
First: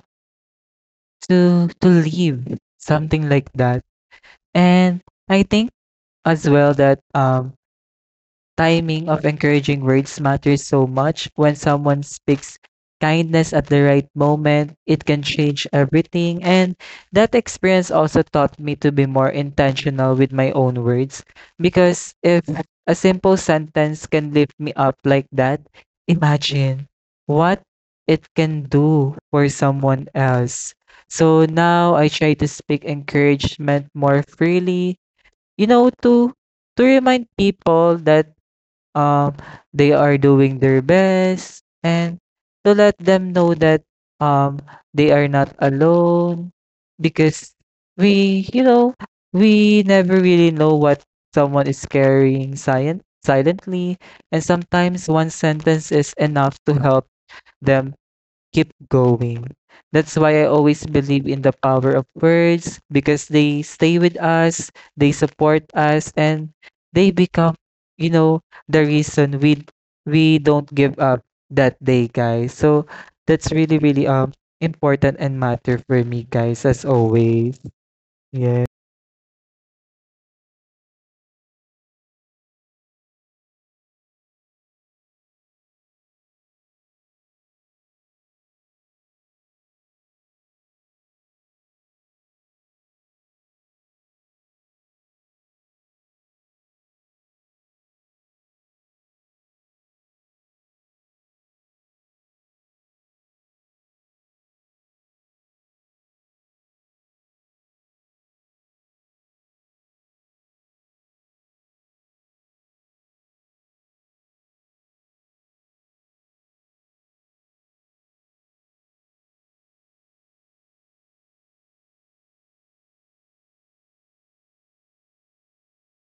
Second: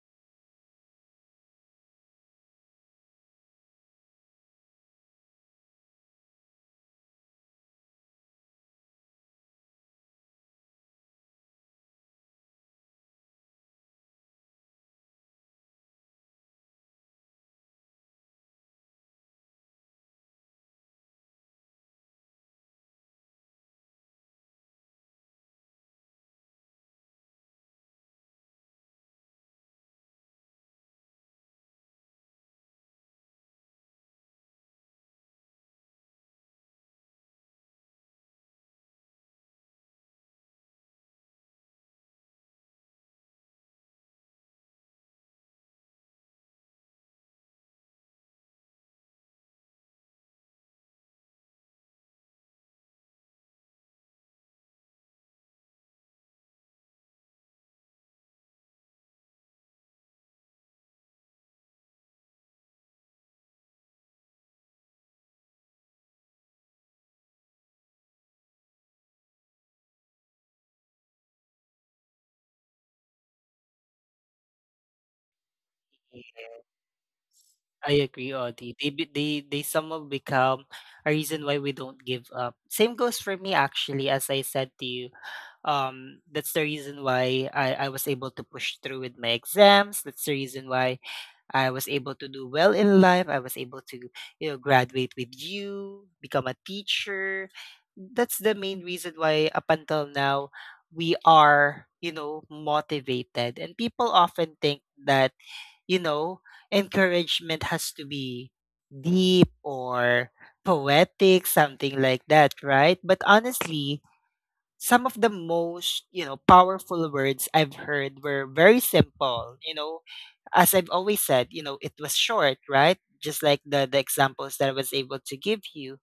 Speaker 2: to live, something like that. And I think as well that timing of encouraging words matters so much. When someone speaks kindness at the right moment, it can change everything. And that experience also taught me to be more intentional with my own words. Because if a simple sentence can lift me up like that, imagine what it can do for someone else. So now I try to speak encouragement more freely, you know, to remind people that um, they are doing their best, and to let them know that um, they are not alone, because we, you know, we never really know what someone is silently. And sometimes one sentence is enough to help them keep going. That's why I always believe in the power of words, because they stay with us, they support us, and they become, you know, the reason we don't give up that day, guys. So that's really, really important and matter for me,
Speaker 1: I
Speaker 2: guys, as always.
Speaker 1: agree,
Speaker 2: Yeah.
Speaker 1: Audie. They somehow become a reason why we don't give up. Same goes for me, actually, as I said to you. That's the reason why I was able to push through with my exams. That's the reason why I was able to do well in life. I was able to, you know, graduate with you, become a teacher. That's the main reason why up until now we are, you know, motivated. And people often think that, you know, encouragement has to be deep or poetic, something like that, right? But honestly, some of the most powerful words I've heard were very simple, as I've always said. It was short, right? Just like the examples that I was able to give you.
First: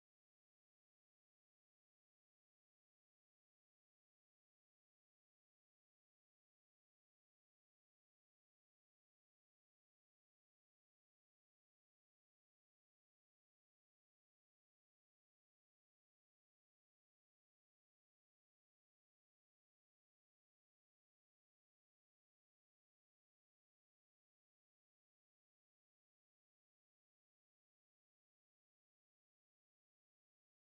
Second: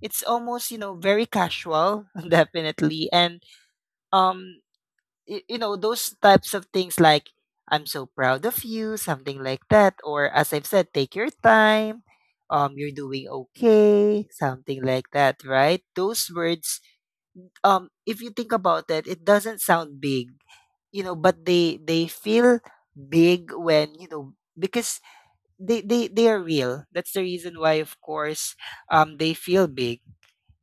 Speaker 1: It's almost, very casual definitely. And um you know, those types of things like, I'm so proud of you, something like that, or as I've said, take your time. You're doing okay, something like that, right? Those words, if you think about it, it doesn't sound big, you know, but they feel big. When, you know, because they are real. That's the reason why, of course, they feel big.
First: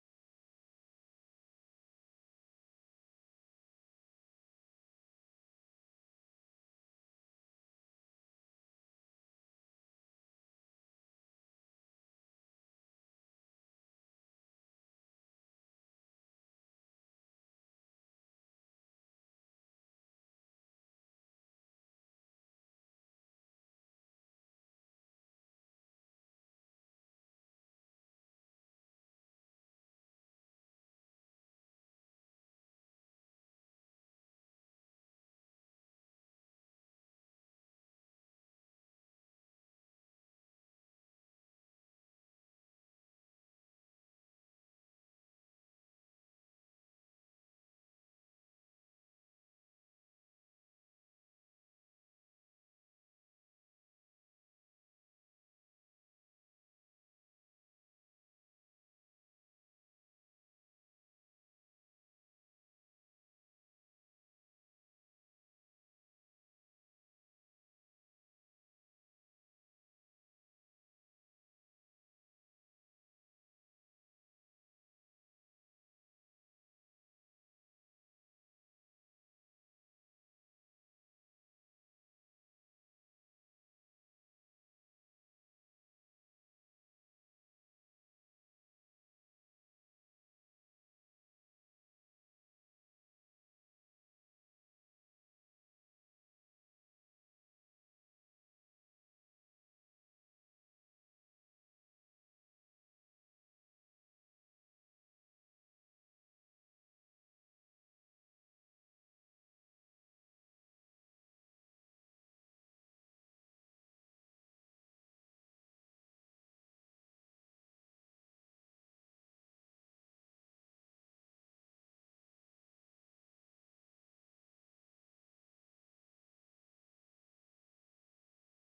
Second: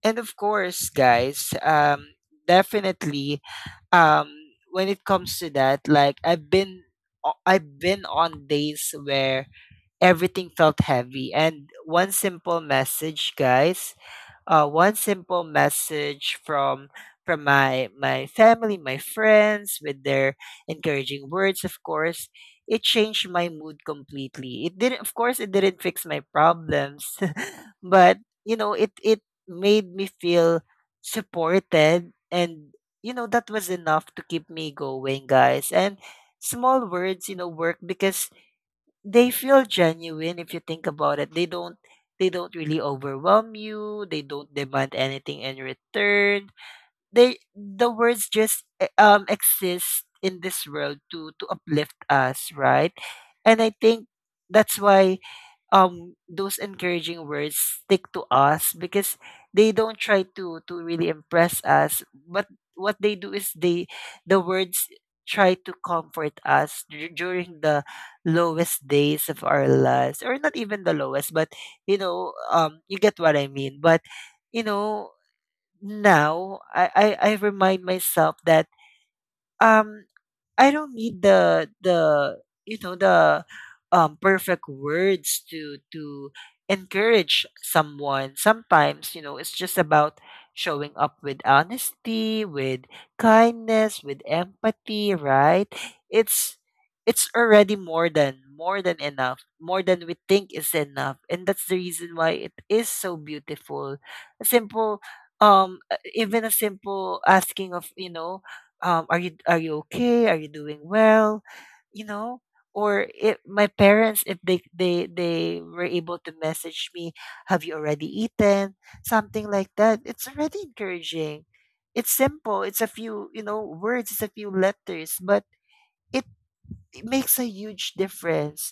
Speaker 1: And of course, guys, definitely. um when it comes to that, like, I've been, I've been on days where everything felt heavy, and one simple message, guys, one simple message from my family, my friends, with their encouraging words, of course, it changed my mood completely. It didn't, of course, it didn't fix my problems, but you know, it made me feel supported, and you know, that was enough to keep me going, guys. And small words, you know, work because they feel genuine, if you think about it. They don't really overwhelm you. They don't demand anything in return. They, the words just exist in this world to uplift us, right? And I think that's why those encouraging words stick to us, because they don't try to really impress us, but what they do is they, the words, try to comfort us during the lowest days of our lives, or not even the lowest, but you know, you get what I mean. But you know, now I, I remind myself that, um I don't need the, you know, the perfect words to encourage someone. Sometimes, you know, it's just about showing up with honesty, with kindness, with empathy, right? It's, already more than enough, more than we think is enough. And that's the reason why it is so beautiful. A simple, even a simple asking of, you know, are you okay? Are you doing well? You know, or if my parents, if they they were able to message me, have you already eaten? Something like that. It's already encouraging. It's simple. It's a few, you know, words. It's a few letters, but it it makes a huge difference.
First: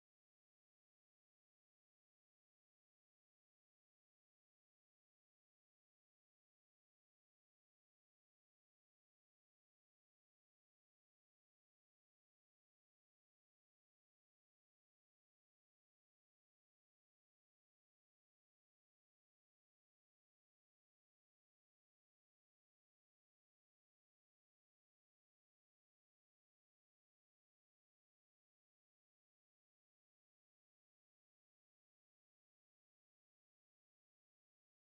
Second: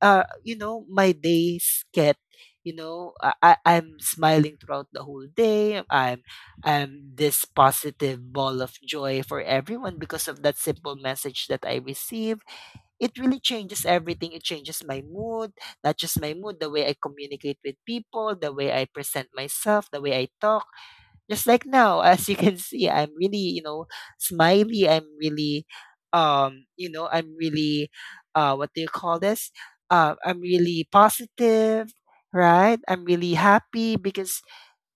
Speaker 1: You know, my days get, you know, I'm smiling throughout the whole day. I'm this positive ball of joy for everyone, because of that simple message that I receive. It really changes everything. It changes my mood, not just my mood, the way I communicate with people, the way I present myself, the way I talk, just like now, as you can see, I'm really, you know, smiley. I'm really, you know, I'm really, what do you call this? I'm really positive, right? I'm really happy because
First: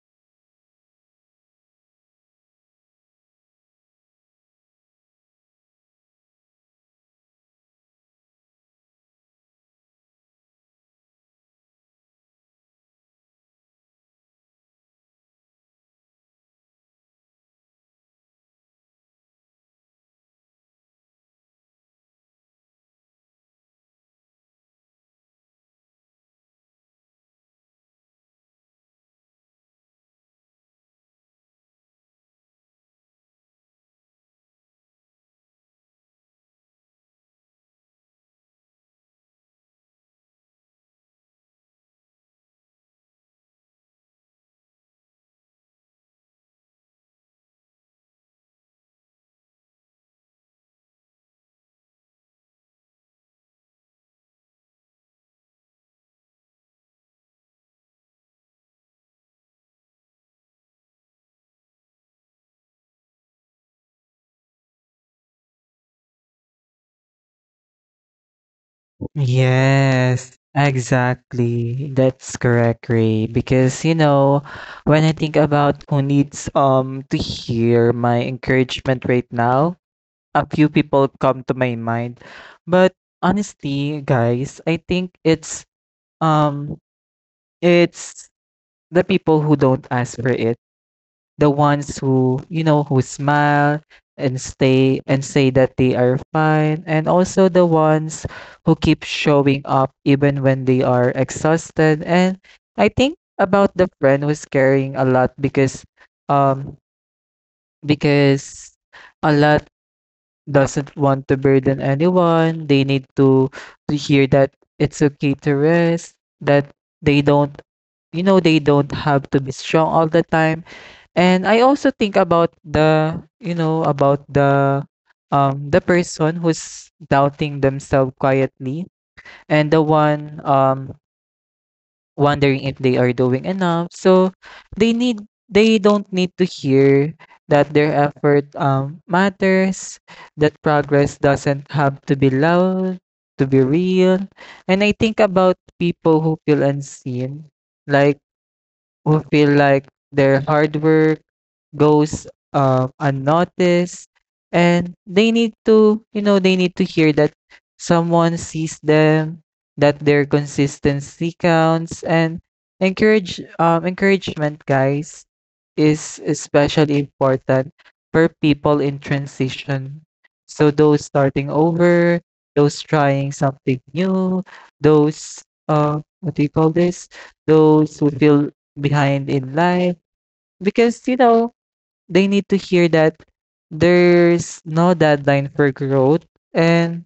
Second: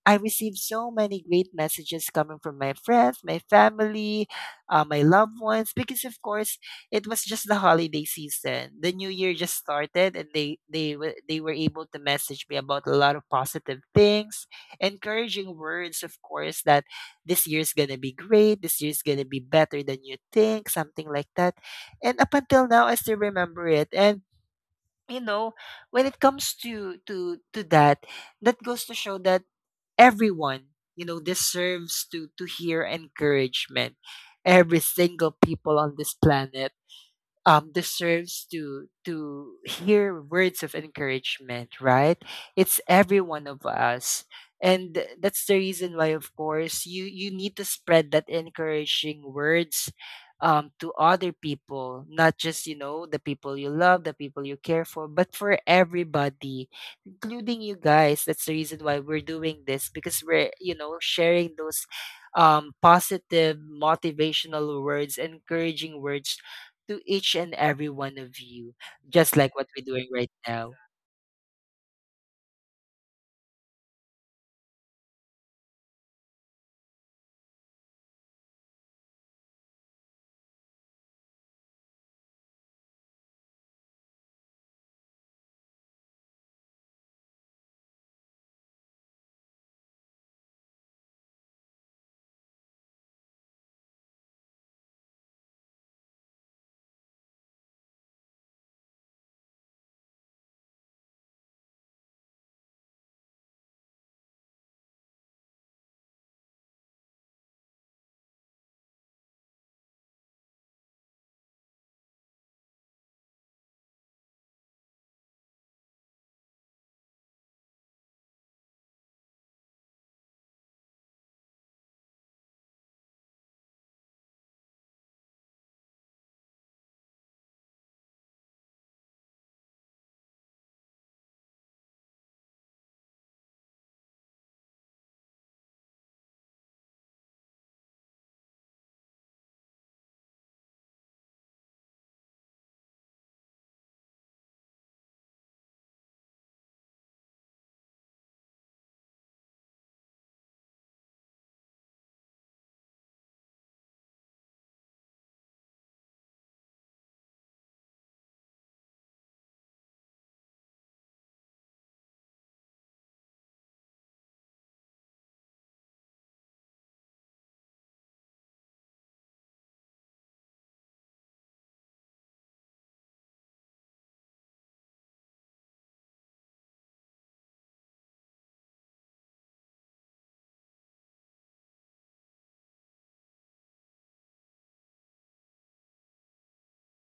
Speaker 1: I received so many great messages coming from my friends, my family, my loved ones, because, of course, it was just the holiday season. The new year just started, and they were able to message me about a lot of positive things, encouraging words, of course, that this year's gonna be great, this year's gonna be better than you think, something like that. And up until now, I still remember it. And you know, when it comes to that, that goes to show that everyone, you know, deserves to hear encouragement. Every single people on this planet, deserves to hear words of encouragement, right? It's every one of us. And that's the reason why, of course, you need to spread that encouraging words, to other people, not just, you know, the people you love, the people you care for, but for everybody, including you guys. That's the reason why we're doing this, because we're, you know, sharing those positive, motivational words, encouraging words to each and every one of you, just like what we're doing right
Speaker 2: Yes,
Speaker 1: now.
Speaker 2: exactly. That's correct, Ray. Because you know, when I think about who needs to hear my encouragement right now, a few people come to my mind. But honestly, guys, I think um it's the people who don't ask for it, the ones who you know who smile and stay and say that they are fine, and also the ones who keep showing up even when they are exhausted. And I think about the friend who's caring a lot, because um because a lot doesn't want to burden anyone. They need to hear that it's okay to rest, that they don't, you know, they don't have to be strong all the time. And I also think about the, you know, about the person who's doubting themselves quietly, and the one wondering if they are doing enough. So they need, they don't need to hear that their effort matters, that progress doesn't have to be loud, to be real. And I think about people who feel unseen, like who feel like their hard work goes unnoticed, and they need to you know they need to hear that someone sees them, that their consistency counts. And encouragement guys is especially important for people in transition. So those starting over, those trying something new, those what do you call this, those who feel behind in life. Because you know, they need to hear that there's no deadline for growth. And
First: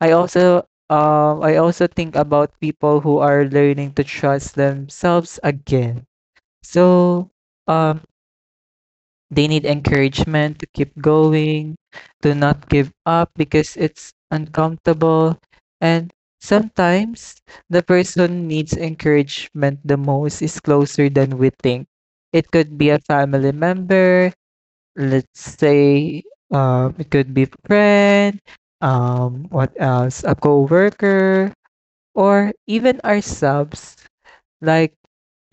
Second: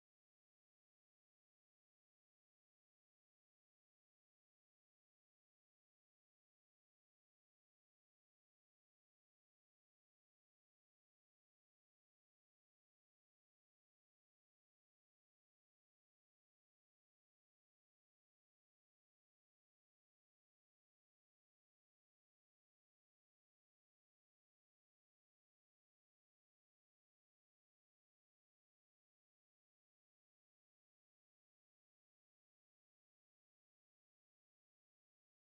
Speaker 2: i also I also think about people who are learning to trust themselves again. So um they need encouragement to keep going, to not give up because it's uncomfortable. And sometimes the person needs encouragement the most is closer than we think. It could be a family member, let's say, it could be friend, what else, a coworker, or even ourselves. Like,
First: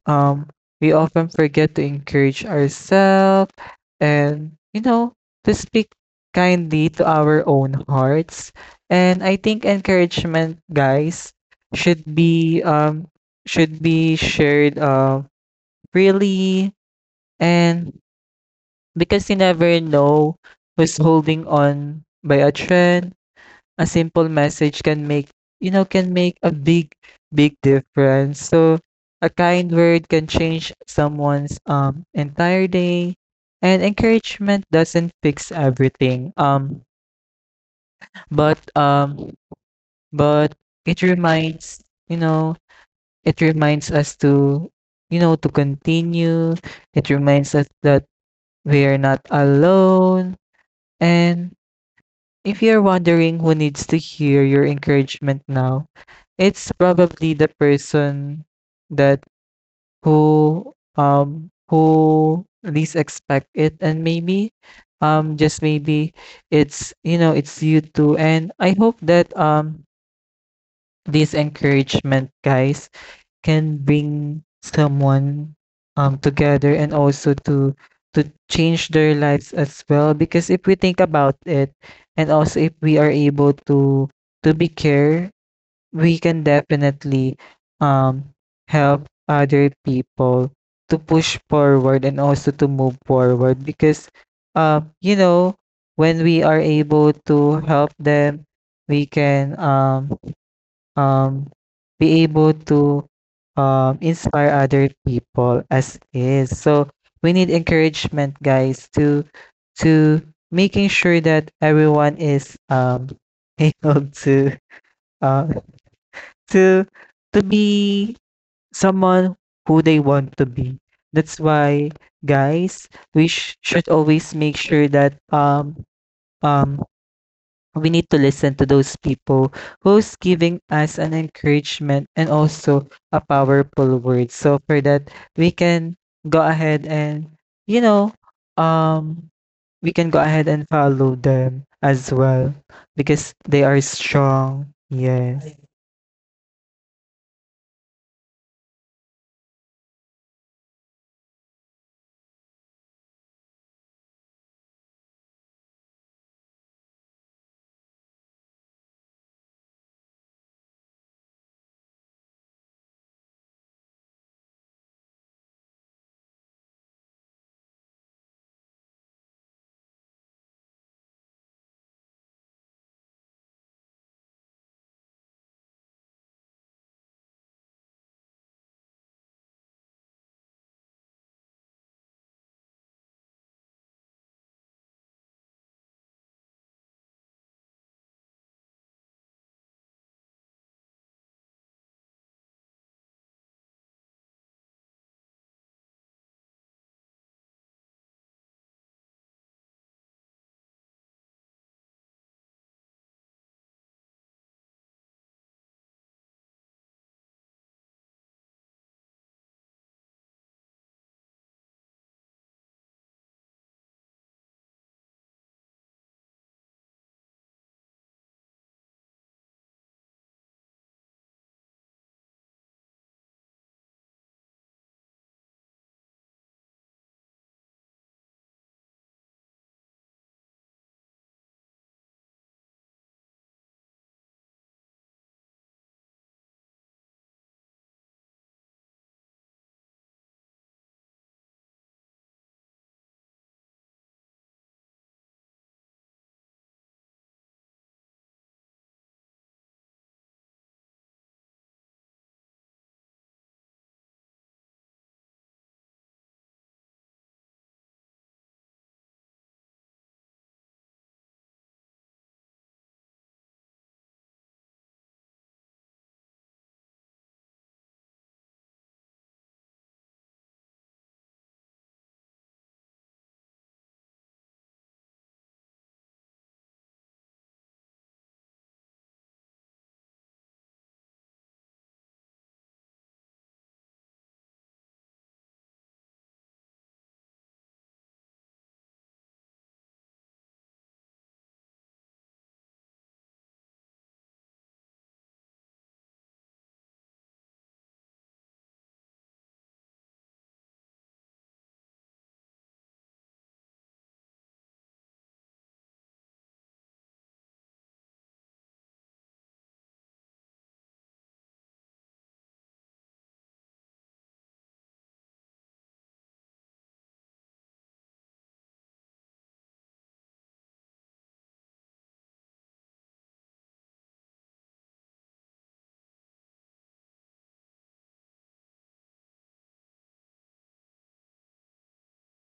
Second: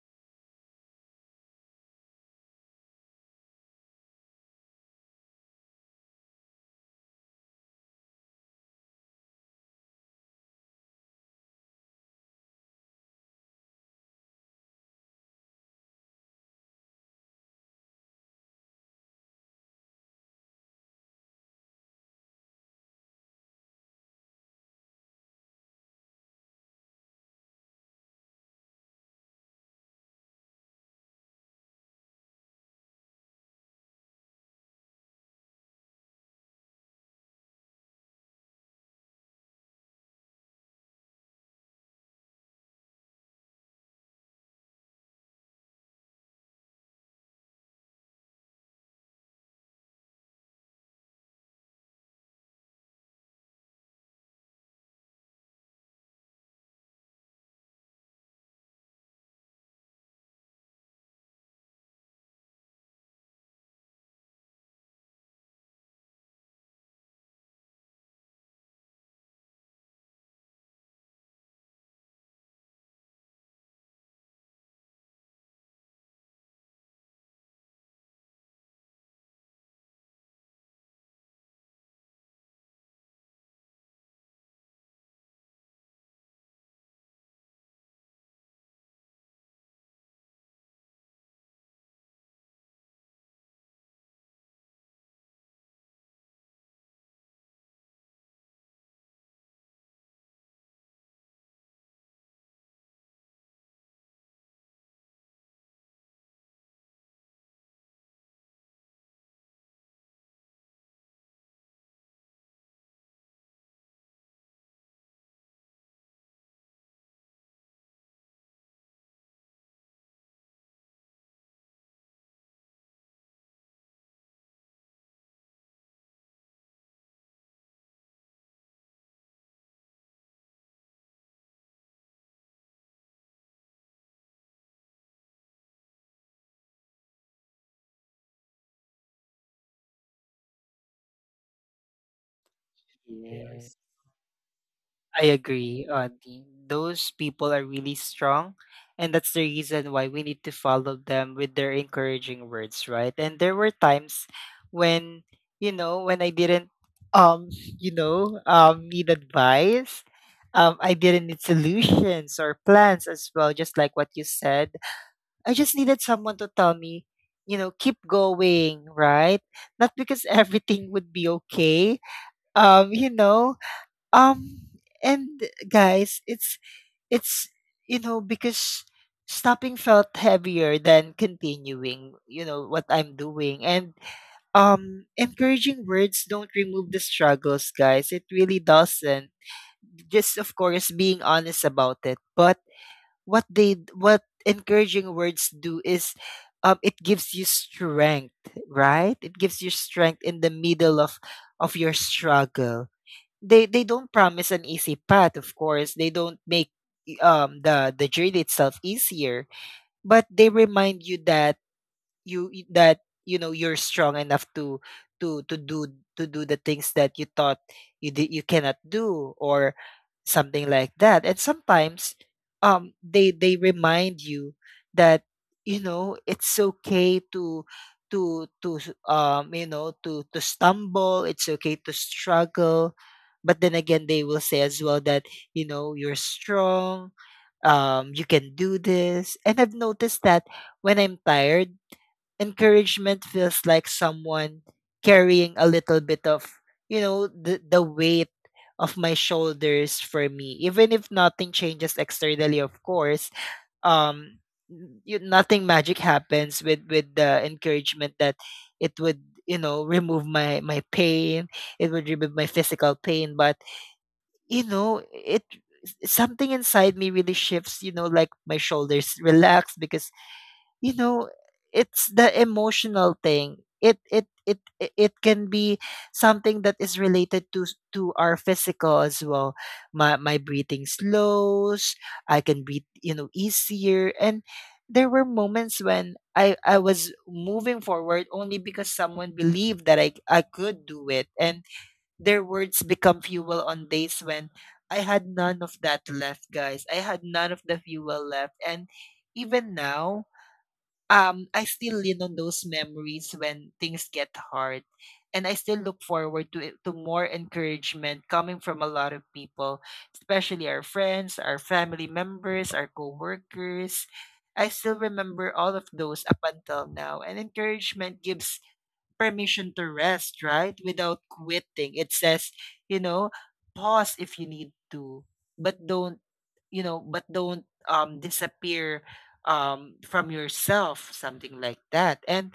Speaker 2: um, we often forget to encourage ourselves and, you know, to speak kindly to our own hearts. And I think encouragement, guys, should be um should be shared freely. And because you never know who's holding on by a thread, a simple message can make, you know, can make a big, big difference. So a kind word can change someone's entire day, and encouragement doesn't fix everything, but um but it reminds, you know, it reminds us to, you know, to continue. It reminds us that we are not alone. And if you're wondering who needs to hear your encouragement now, it's probably the person that who least expect it. And maybe, just maybe, it's you know it's you too. And I hope that this encouragement guys can bring someone together, and also to change their lives as well. Because if we think about it, and also if we are able to be care, we can definitely um help other people to push forward and also to move forward. Because you know, when we are able to help them, we can um, be able to, inspire other people as is. So we need encouragement, guys, to making sure that everyone is, able to uh, to to be someone who they want to be. That's why, guys, should always make sure that um we need to listen to those people who's giving us an encouragement and also a powerful word. So for that, we can go ahead and, you know, um, we can go ahead and follow them as well, because
Speaker 1: Yes.
Speaker 2: they
Speaker 1: Yes.
Speaker 2: are strong.
Speaker 1: I
Speaker 2: Yes.
Speaker 1: agree, Auntie. Those people are really strong, and that's the reason why we need to follow them with their encouraging words, right? And there were times when, you know, when I didn't, um, you know, need advice. I didn't need solutions or plans as well, just like what you said. I just needed someone to tell me, you know, keep going, right? Not because everything would be okay. You know, um and guys, it's, you know, because stopping felt heavier than continuing, you know what I'm doing. And encouraging words don't remove the struggles, guys. It really doesn't. Just, of course, being honest about it. But what encouraging words do is, it gives you strength, right? It gives you strength in the middle of your struggle. They don't promise an easy path, of course. They don't make the journey itself easier, but they remind you that you you- that you know, you're strong enough to do the things that you thought you cannot do, or something like that. And sometimes, they remind you that, you know, it's okay to you know, to stumble. It's okay to struggle, but then again, they will say as well that, you know, you're strong. You can do this. And I've noticed that when I'm tired, encouragement feels like someone carrying a little bit of, you know, the weight of my shoulders for me, even if nothing changes externally. Of course, um you, nothing magic happens with the encouragement, that it would, you know, remove my pain. It would remove my physical pain. But you know, it something inside me really shifts, you know, like my shoulders relax, because you know, it's the emotional thing. It can be something that is related to to our physical as well. My breathing slows. I can breathe, you know, easier. And there were moments when I was moving forward only because someone believed that I could do it. And their words become fuel on days when I had none of that left, guys. I had none of the fuel left. And even now, I still lean on those memories when things get hard. And I still look forward to it, to more encouragement coming from a lot of people, especially our friends, our family members, our coworkers. I still remember all of those up until now. And encouragement gives permission to rest, right? Without quitting. It says, you know, pause if you need to, but don't, you know, but don't disappear from yourself, something like that. And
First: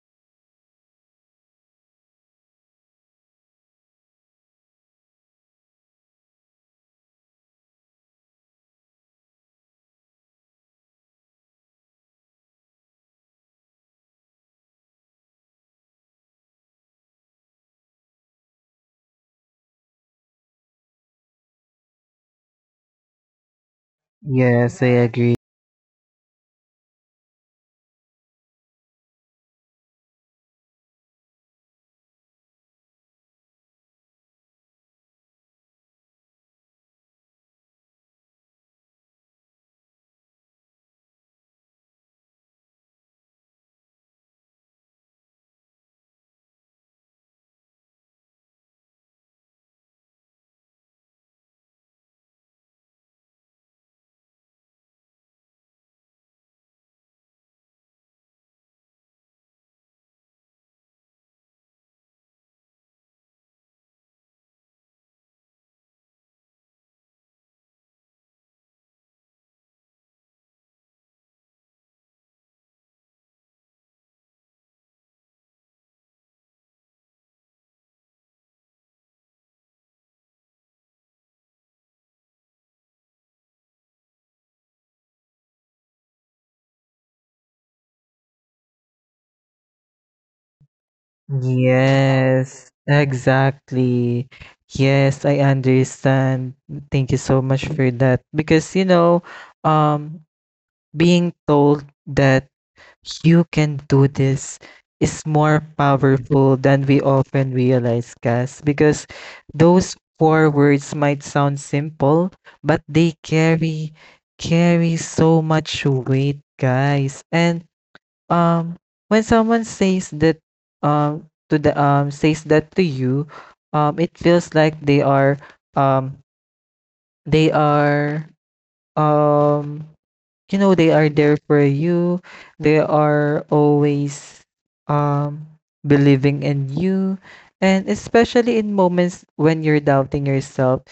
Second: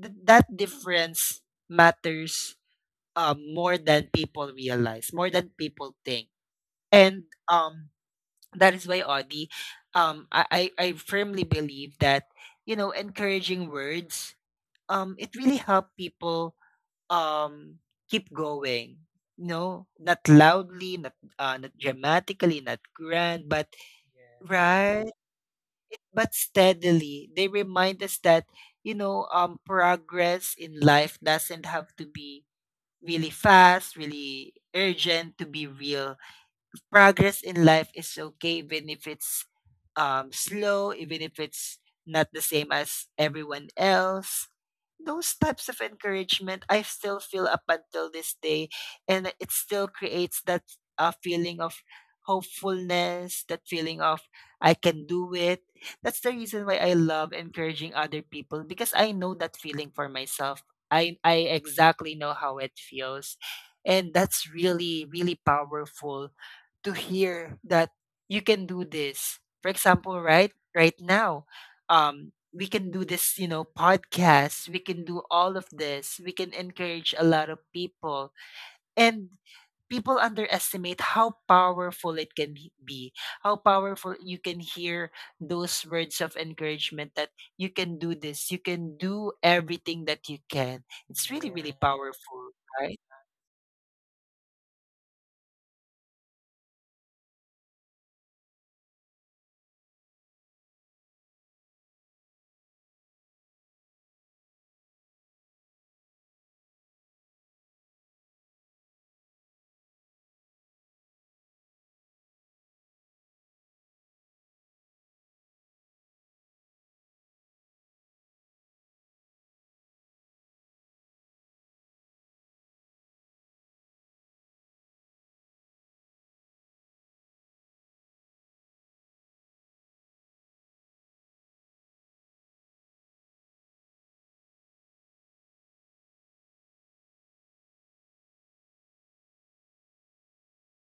Speaker 1: that difference matters, more than people realize, more than people think. And that is why, Audie, I firmly believe that, you know, encouraging words, it really help people, um, keep going. No, not loudly, not not dramatically, not grand, but
Speaker 2: Yes, I
Speaker 1: right,
Speaker 2: agree.
Speaker 1: but steadily. They remind us that, you know, progress in life doesn't have to be really fast, really urgent to be real. Progress in life is okay even if it's, slow, even if it's not the same as everyone else. Those types of encouragement I still feel up until this day, and it still creates that feeling of hopefulness, that feeling of, I can do it. That's the reason why I love encouraging other people, because I know that feeling for myself. I exactly know how it feels. And that's really, really powerful to hear that you can do this. For example, right now, we can do this, you know, podcast. We can do all of this. We can encourage a lot of people, and people underestimate how powerful it can be. How powerful you can hear those words of encouragement, that you can do this. You can do everything that you can. It's really really Yeah. powerful,
Speaker 2: Yes,
Speaker 1: right?
Speaker 2: exactly. Yes, I understand. Thank you so much for that, because you know, um being told that you can do this is more powerful than we often realize, Cass, because those four words might sound simple, but they carry so much weight, guys. And um when someone says that to the says that to you, it feels like they are um they are um you know they are there for you. They are always um believing in you. And especially in moments when you're doubting yourself,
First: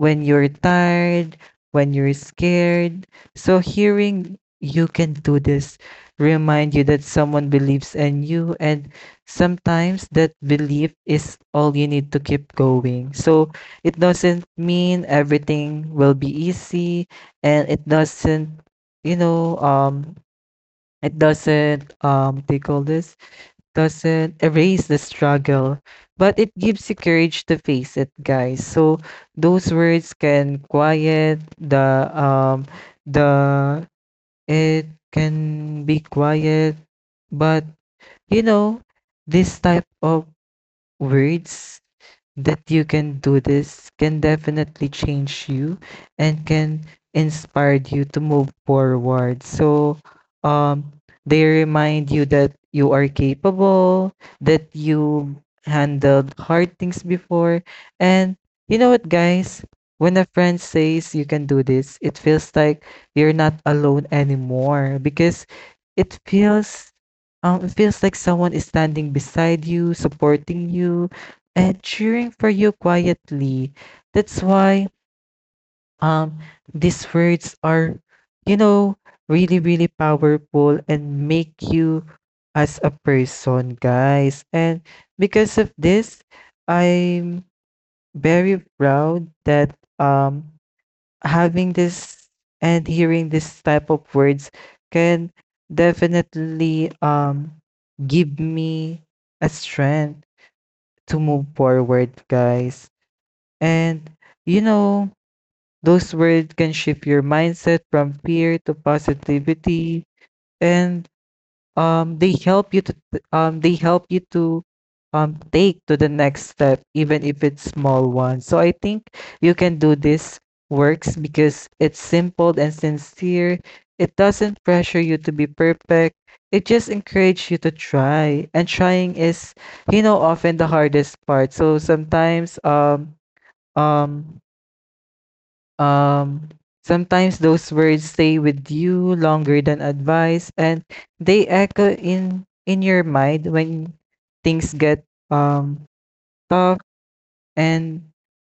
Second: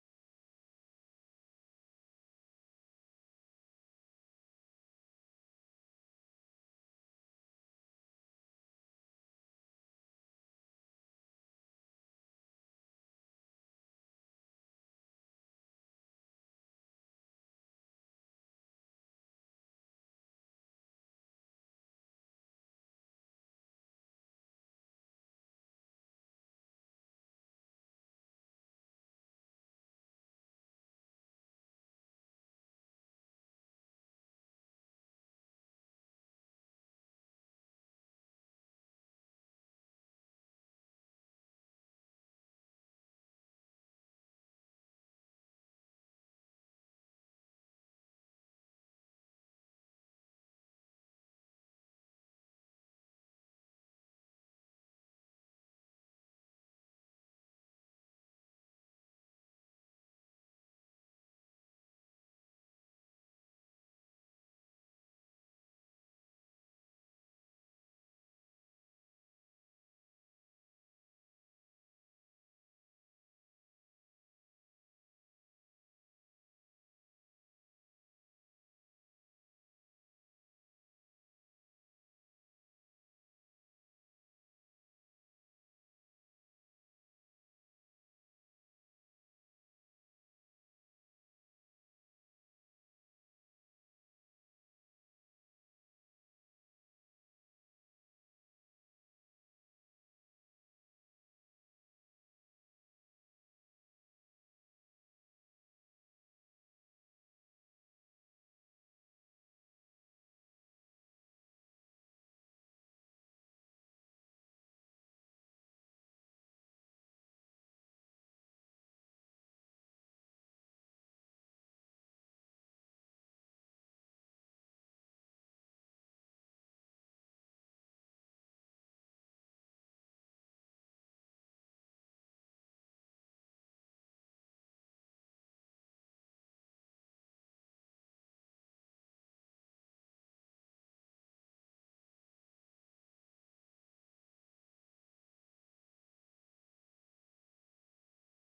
Speaker 2: when you're tired, when you're scared. So hearing you can do this remind you that someone believes in you, and sometimes that belief is all you need to keep going. So it doesn't mean everything will be easy, and it doesn't, you know, it doesn't they call this, doesn't erase the struggle, but it gives you courage to face it, guys. So those words can quiet the the it can be quiet, but you know, this type of words that you can do this can definitely change you and can inspire you to move forward. So, um, they remind you that you are capable, that you handled hard things before. And you know what, guys? When a friend says you can do this, it feels like you're not alone anymore, because it feels, it feels like someone is standing beside you, supporting you, and cheering for you quietly. That's why um these words are, you know, really, really powerful, and make you as a person, guys. And because of this, I'm very proud that having this and hearing this type of words can definitely give me a strength to move forward, guys. And you know, those words can shift your mindset from fear to positivity, and they help you to, um they help you to take to the next step, even if it's small one. So I think you can do this works because it's simple and sincere. It doesn't pressure you to be perfect. It just encourages you to try. And trying is, you know, often the hardest part. So um um, sometimes those words stay with you longer than advice, and they echo in your mind when things get um tough, and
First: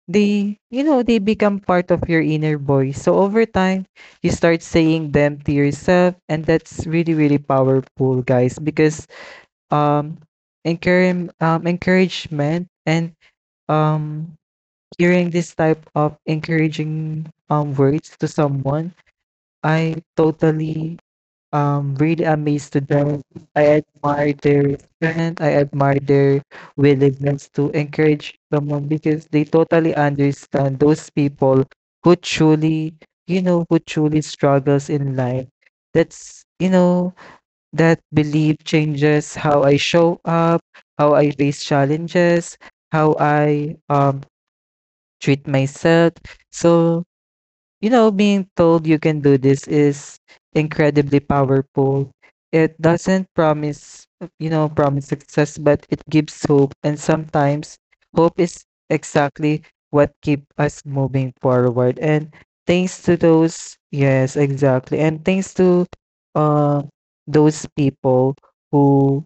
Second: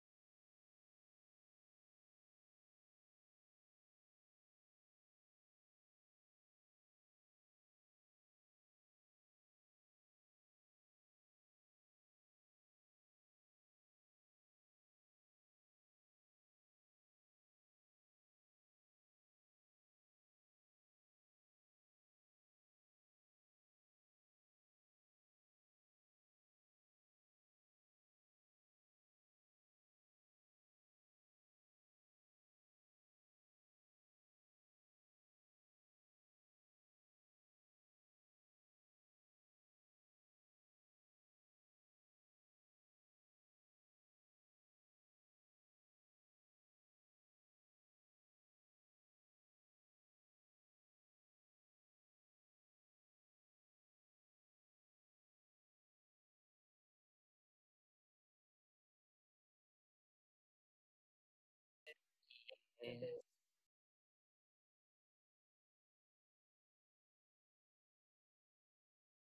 Speaker 2: they you know they become part of your inner voice. So over time, you start saying them to yourself, and that's really really powerful, guys, because um encouragement and um hearing this type of encouraging words to someone, I totally really amazed to them. I admire their strength. I admire their willingness to encourage someone, because they totally understand those people who truly, you know, who truly struggles in life. That's you know, that belief changes how I show up, how I face challenges, how I treat myself. So you know, being told you can do this is incredibly powerful. It doesn't promise, you know, promise success, but it gives hope. And sometimes hope is exactly what keep us moving forward. And thanks to those, yes, exactly. And thanks to, uh, those people who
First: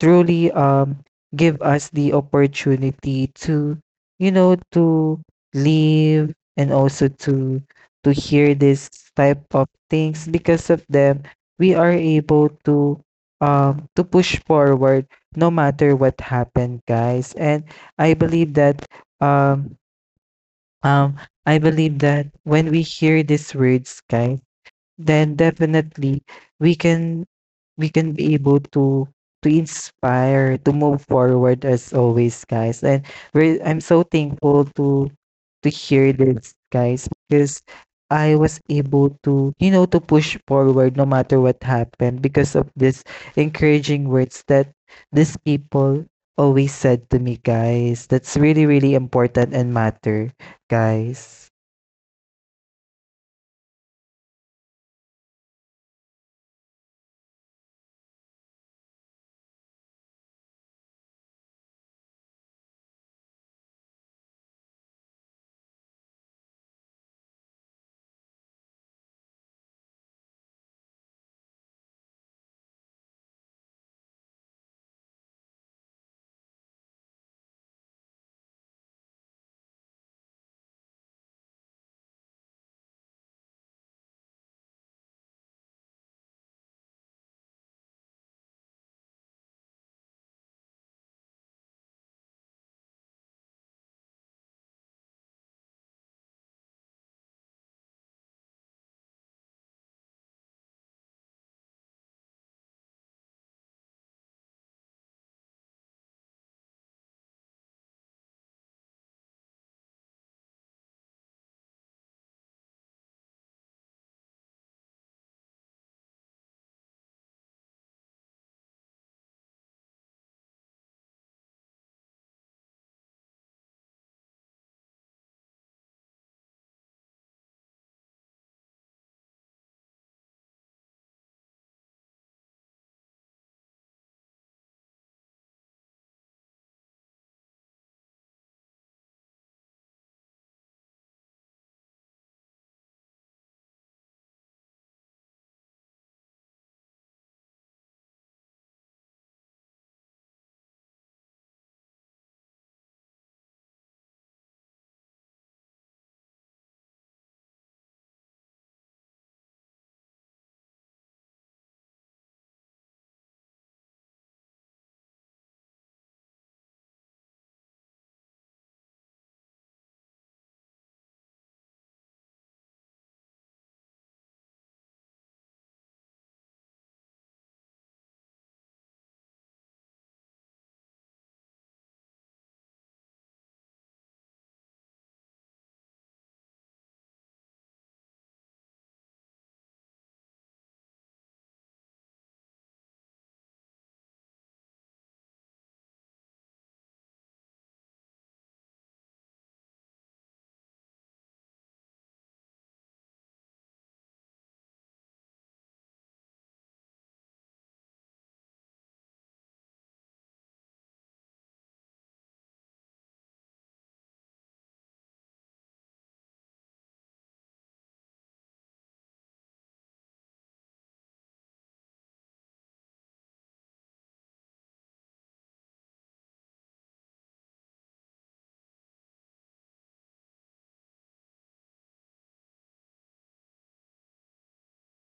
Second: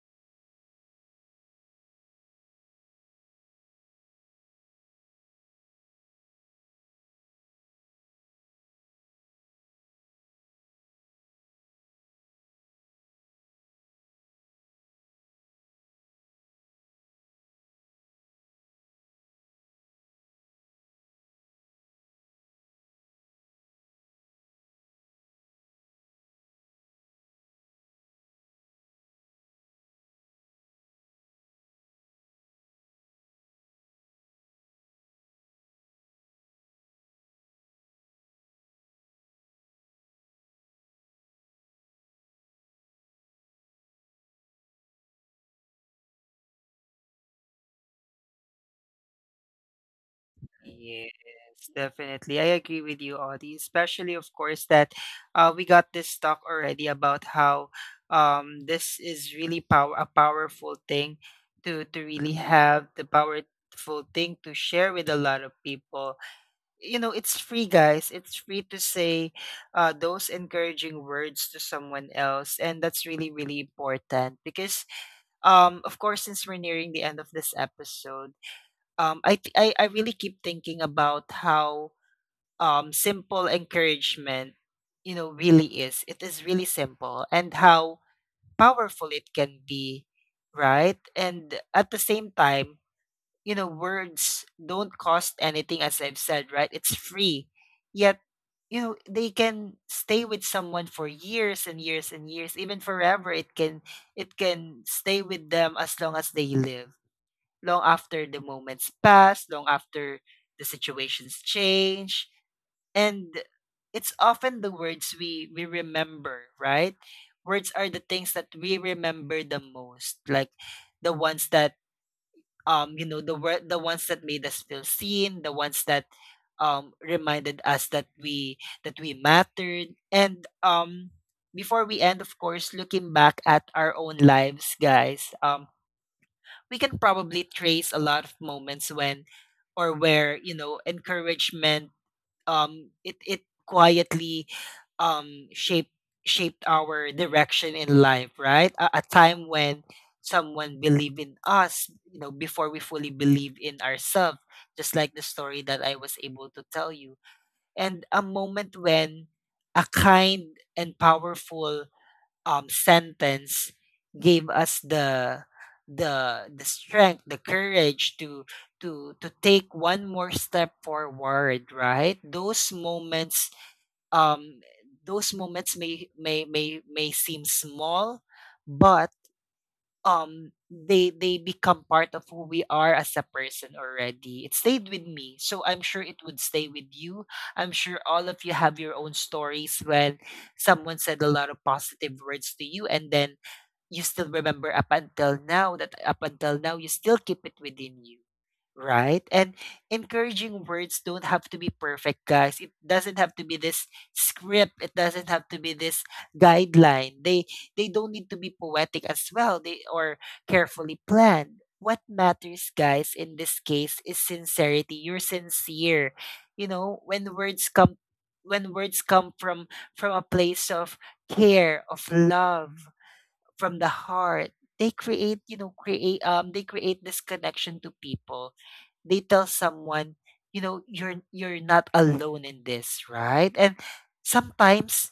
Speaker 2: truly give us the opportunity to, you know, to live, and also to hear this type of things. Because of them, we are able to push forward no matter what happened guys. And i believe that um um I believe that when we hear these words guys, then definitely we can we can be able to inspire, to move forward, as always guys. And I'm so thankful to hear this guys, because I was able to, you know, to push forward no matter what happened, because of this encouraging words that these people always said to me guys. That's really really important and matter
Speaker 1: Yes,
Speaker 2: guys.
Speaker 1: definitely. I agree with you, Audie. Especially, of course, that we got this talk already about how, this is really power a powerful thing to really have the powerful thing to share with a lot of people. You know, it's free, guys. It's free to say those encouraging words to someone else, and that's really really important. Because, of course, since we're nearing the end of this episode, I, I really keep thinking about how, simple encouragement, you know, really is. It is really simple, and how powerful it can be, right? And at the same time, you know, words don't cost anything, as I've said, right? It's free, yet you know they can stay with someone for years and years and years, even forever. It can It can stay with them as long as they live, long after the moments pass, long after the situations change. And it's often the words we remember, right? Words are the things that we remember the most, like the ones that the ones that made us feel seen, the ones that reminded us that we mattered. And before we end, of course, looking back at our own lives, guys, we can probably trace a lot of moments when or where you know encouragement it it quietly um shaped shaped our direction in life, right? A time when someone believed in us, you know, before we fully believe in ourselves, just like the story that I was able to tell you, and a moment when a kind and powerful sentence gave us the the strength, the courage to to take one more step forward, right? Those moments, um those moments may seem small, but they become part of who we are as a person already. It stayed with me, so I'm sure it would stay with you. I'm sure all of you have your own stories when someone said a lot of positive words to you, and then you still remember up until now that up until now you still keep it within you, right? And encouraging words don't have to be perfect, guys. It doesn't have to be this script, it doesn't have to be this guideline. They They don't need to be poetic as well, they or carefully planned. What matters, guys, in this case is sincerity. You're sincere, you know, when words come, when words come from a place of care, of love, from the heart. They create, create they create this connection to people. They tell someone, you know, you're not alone in this, right? And sometimes,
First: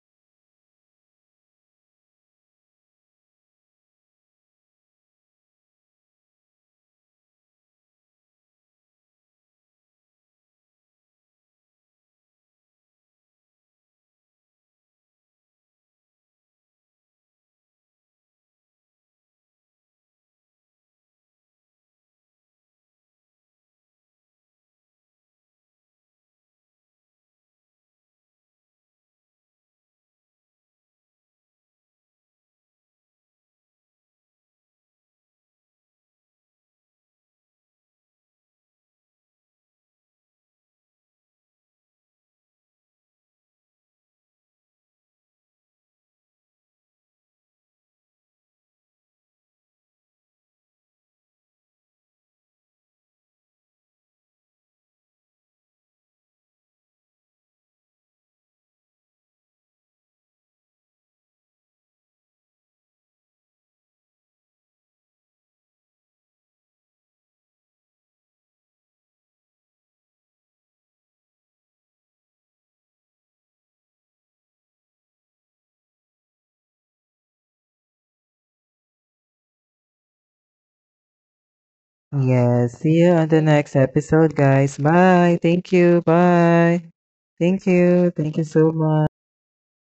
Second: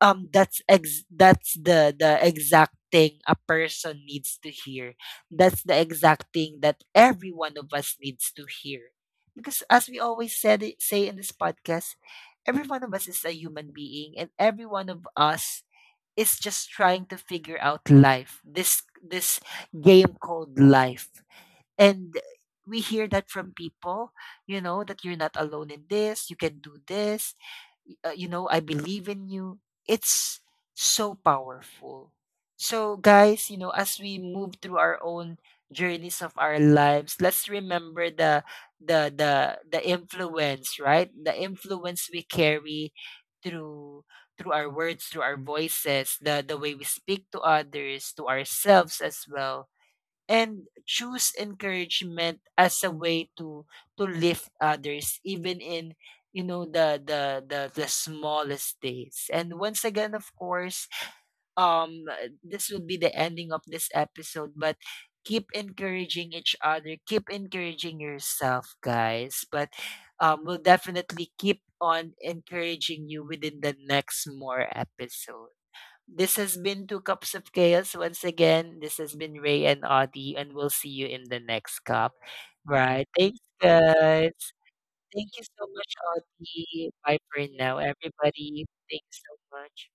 Speaker 1: that's the exact thing a person needs to hear. That's the exact thing that every one of us needs to hear. Because as we always say in this podcast, every one of us is a human being, and every one of us is just trying to figure out life, this game called life. And we hear that from people, you know, that you're not alone in this, you can do this, you know, I believe in you. It's so powerful. So, guys, you know, as we move through our own journeys of our lives, let's remember the the the the influence, right? The influence we carry through through our words, through our voices, the way we speak to others, to ourselves as well, and choose encouragement as a way to lift others, even in, you know, the the smallest days. And once again, of course, um this would be the ending of this episode. But keep encouraging each other, keep encouraging yourself, guys. But we'll definitely keep on encouraging you within the next more episode. This has been Two Cups of Chaos once again. This has been Ray and Audie, and we'll see you in the next cup.
Speaker 2: Yes. See
Speaker 1: Right.
Speaker 2: you on
Speaker 1: Thanks,
Speaker 2: the next episode,
Speaker 1: guys.
Speaker 2: guys.
Speaker 1: Thank
Speaker 2: Bye.
Speaker 1: you so
Speaker 2: Thank
Speaker 1: much,
Speaker 2: you. Bye.
Speaker 1: Audie. Bye for
Speaker 2: Thank
Speaker 1: now,
Speaker 2: you. Thank you
Speaker 1: everybody.
Speaker 2: so much.
Speaker 1: Thanks so much.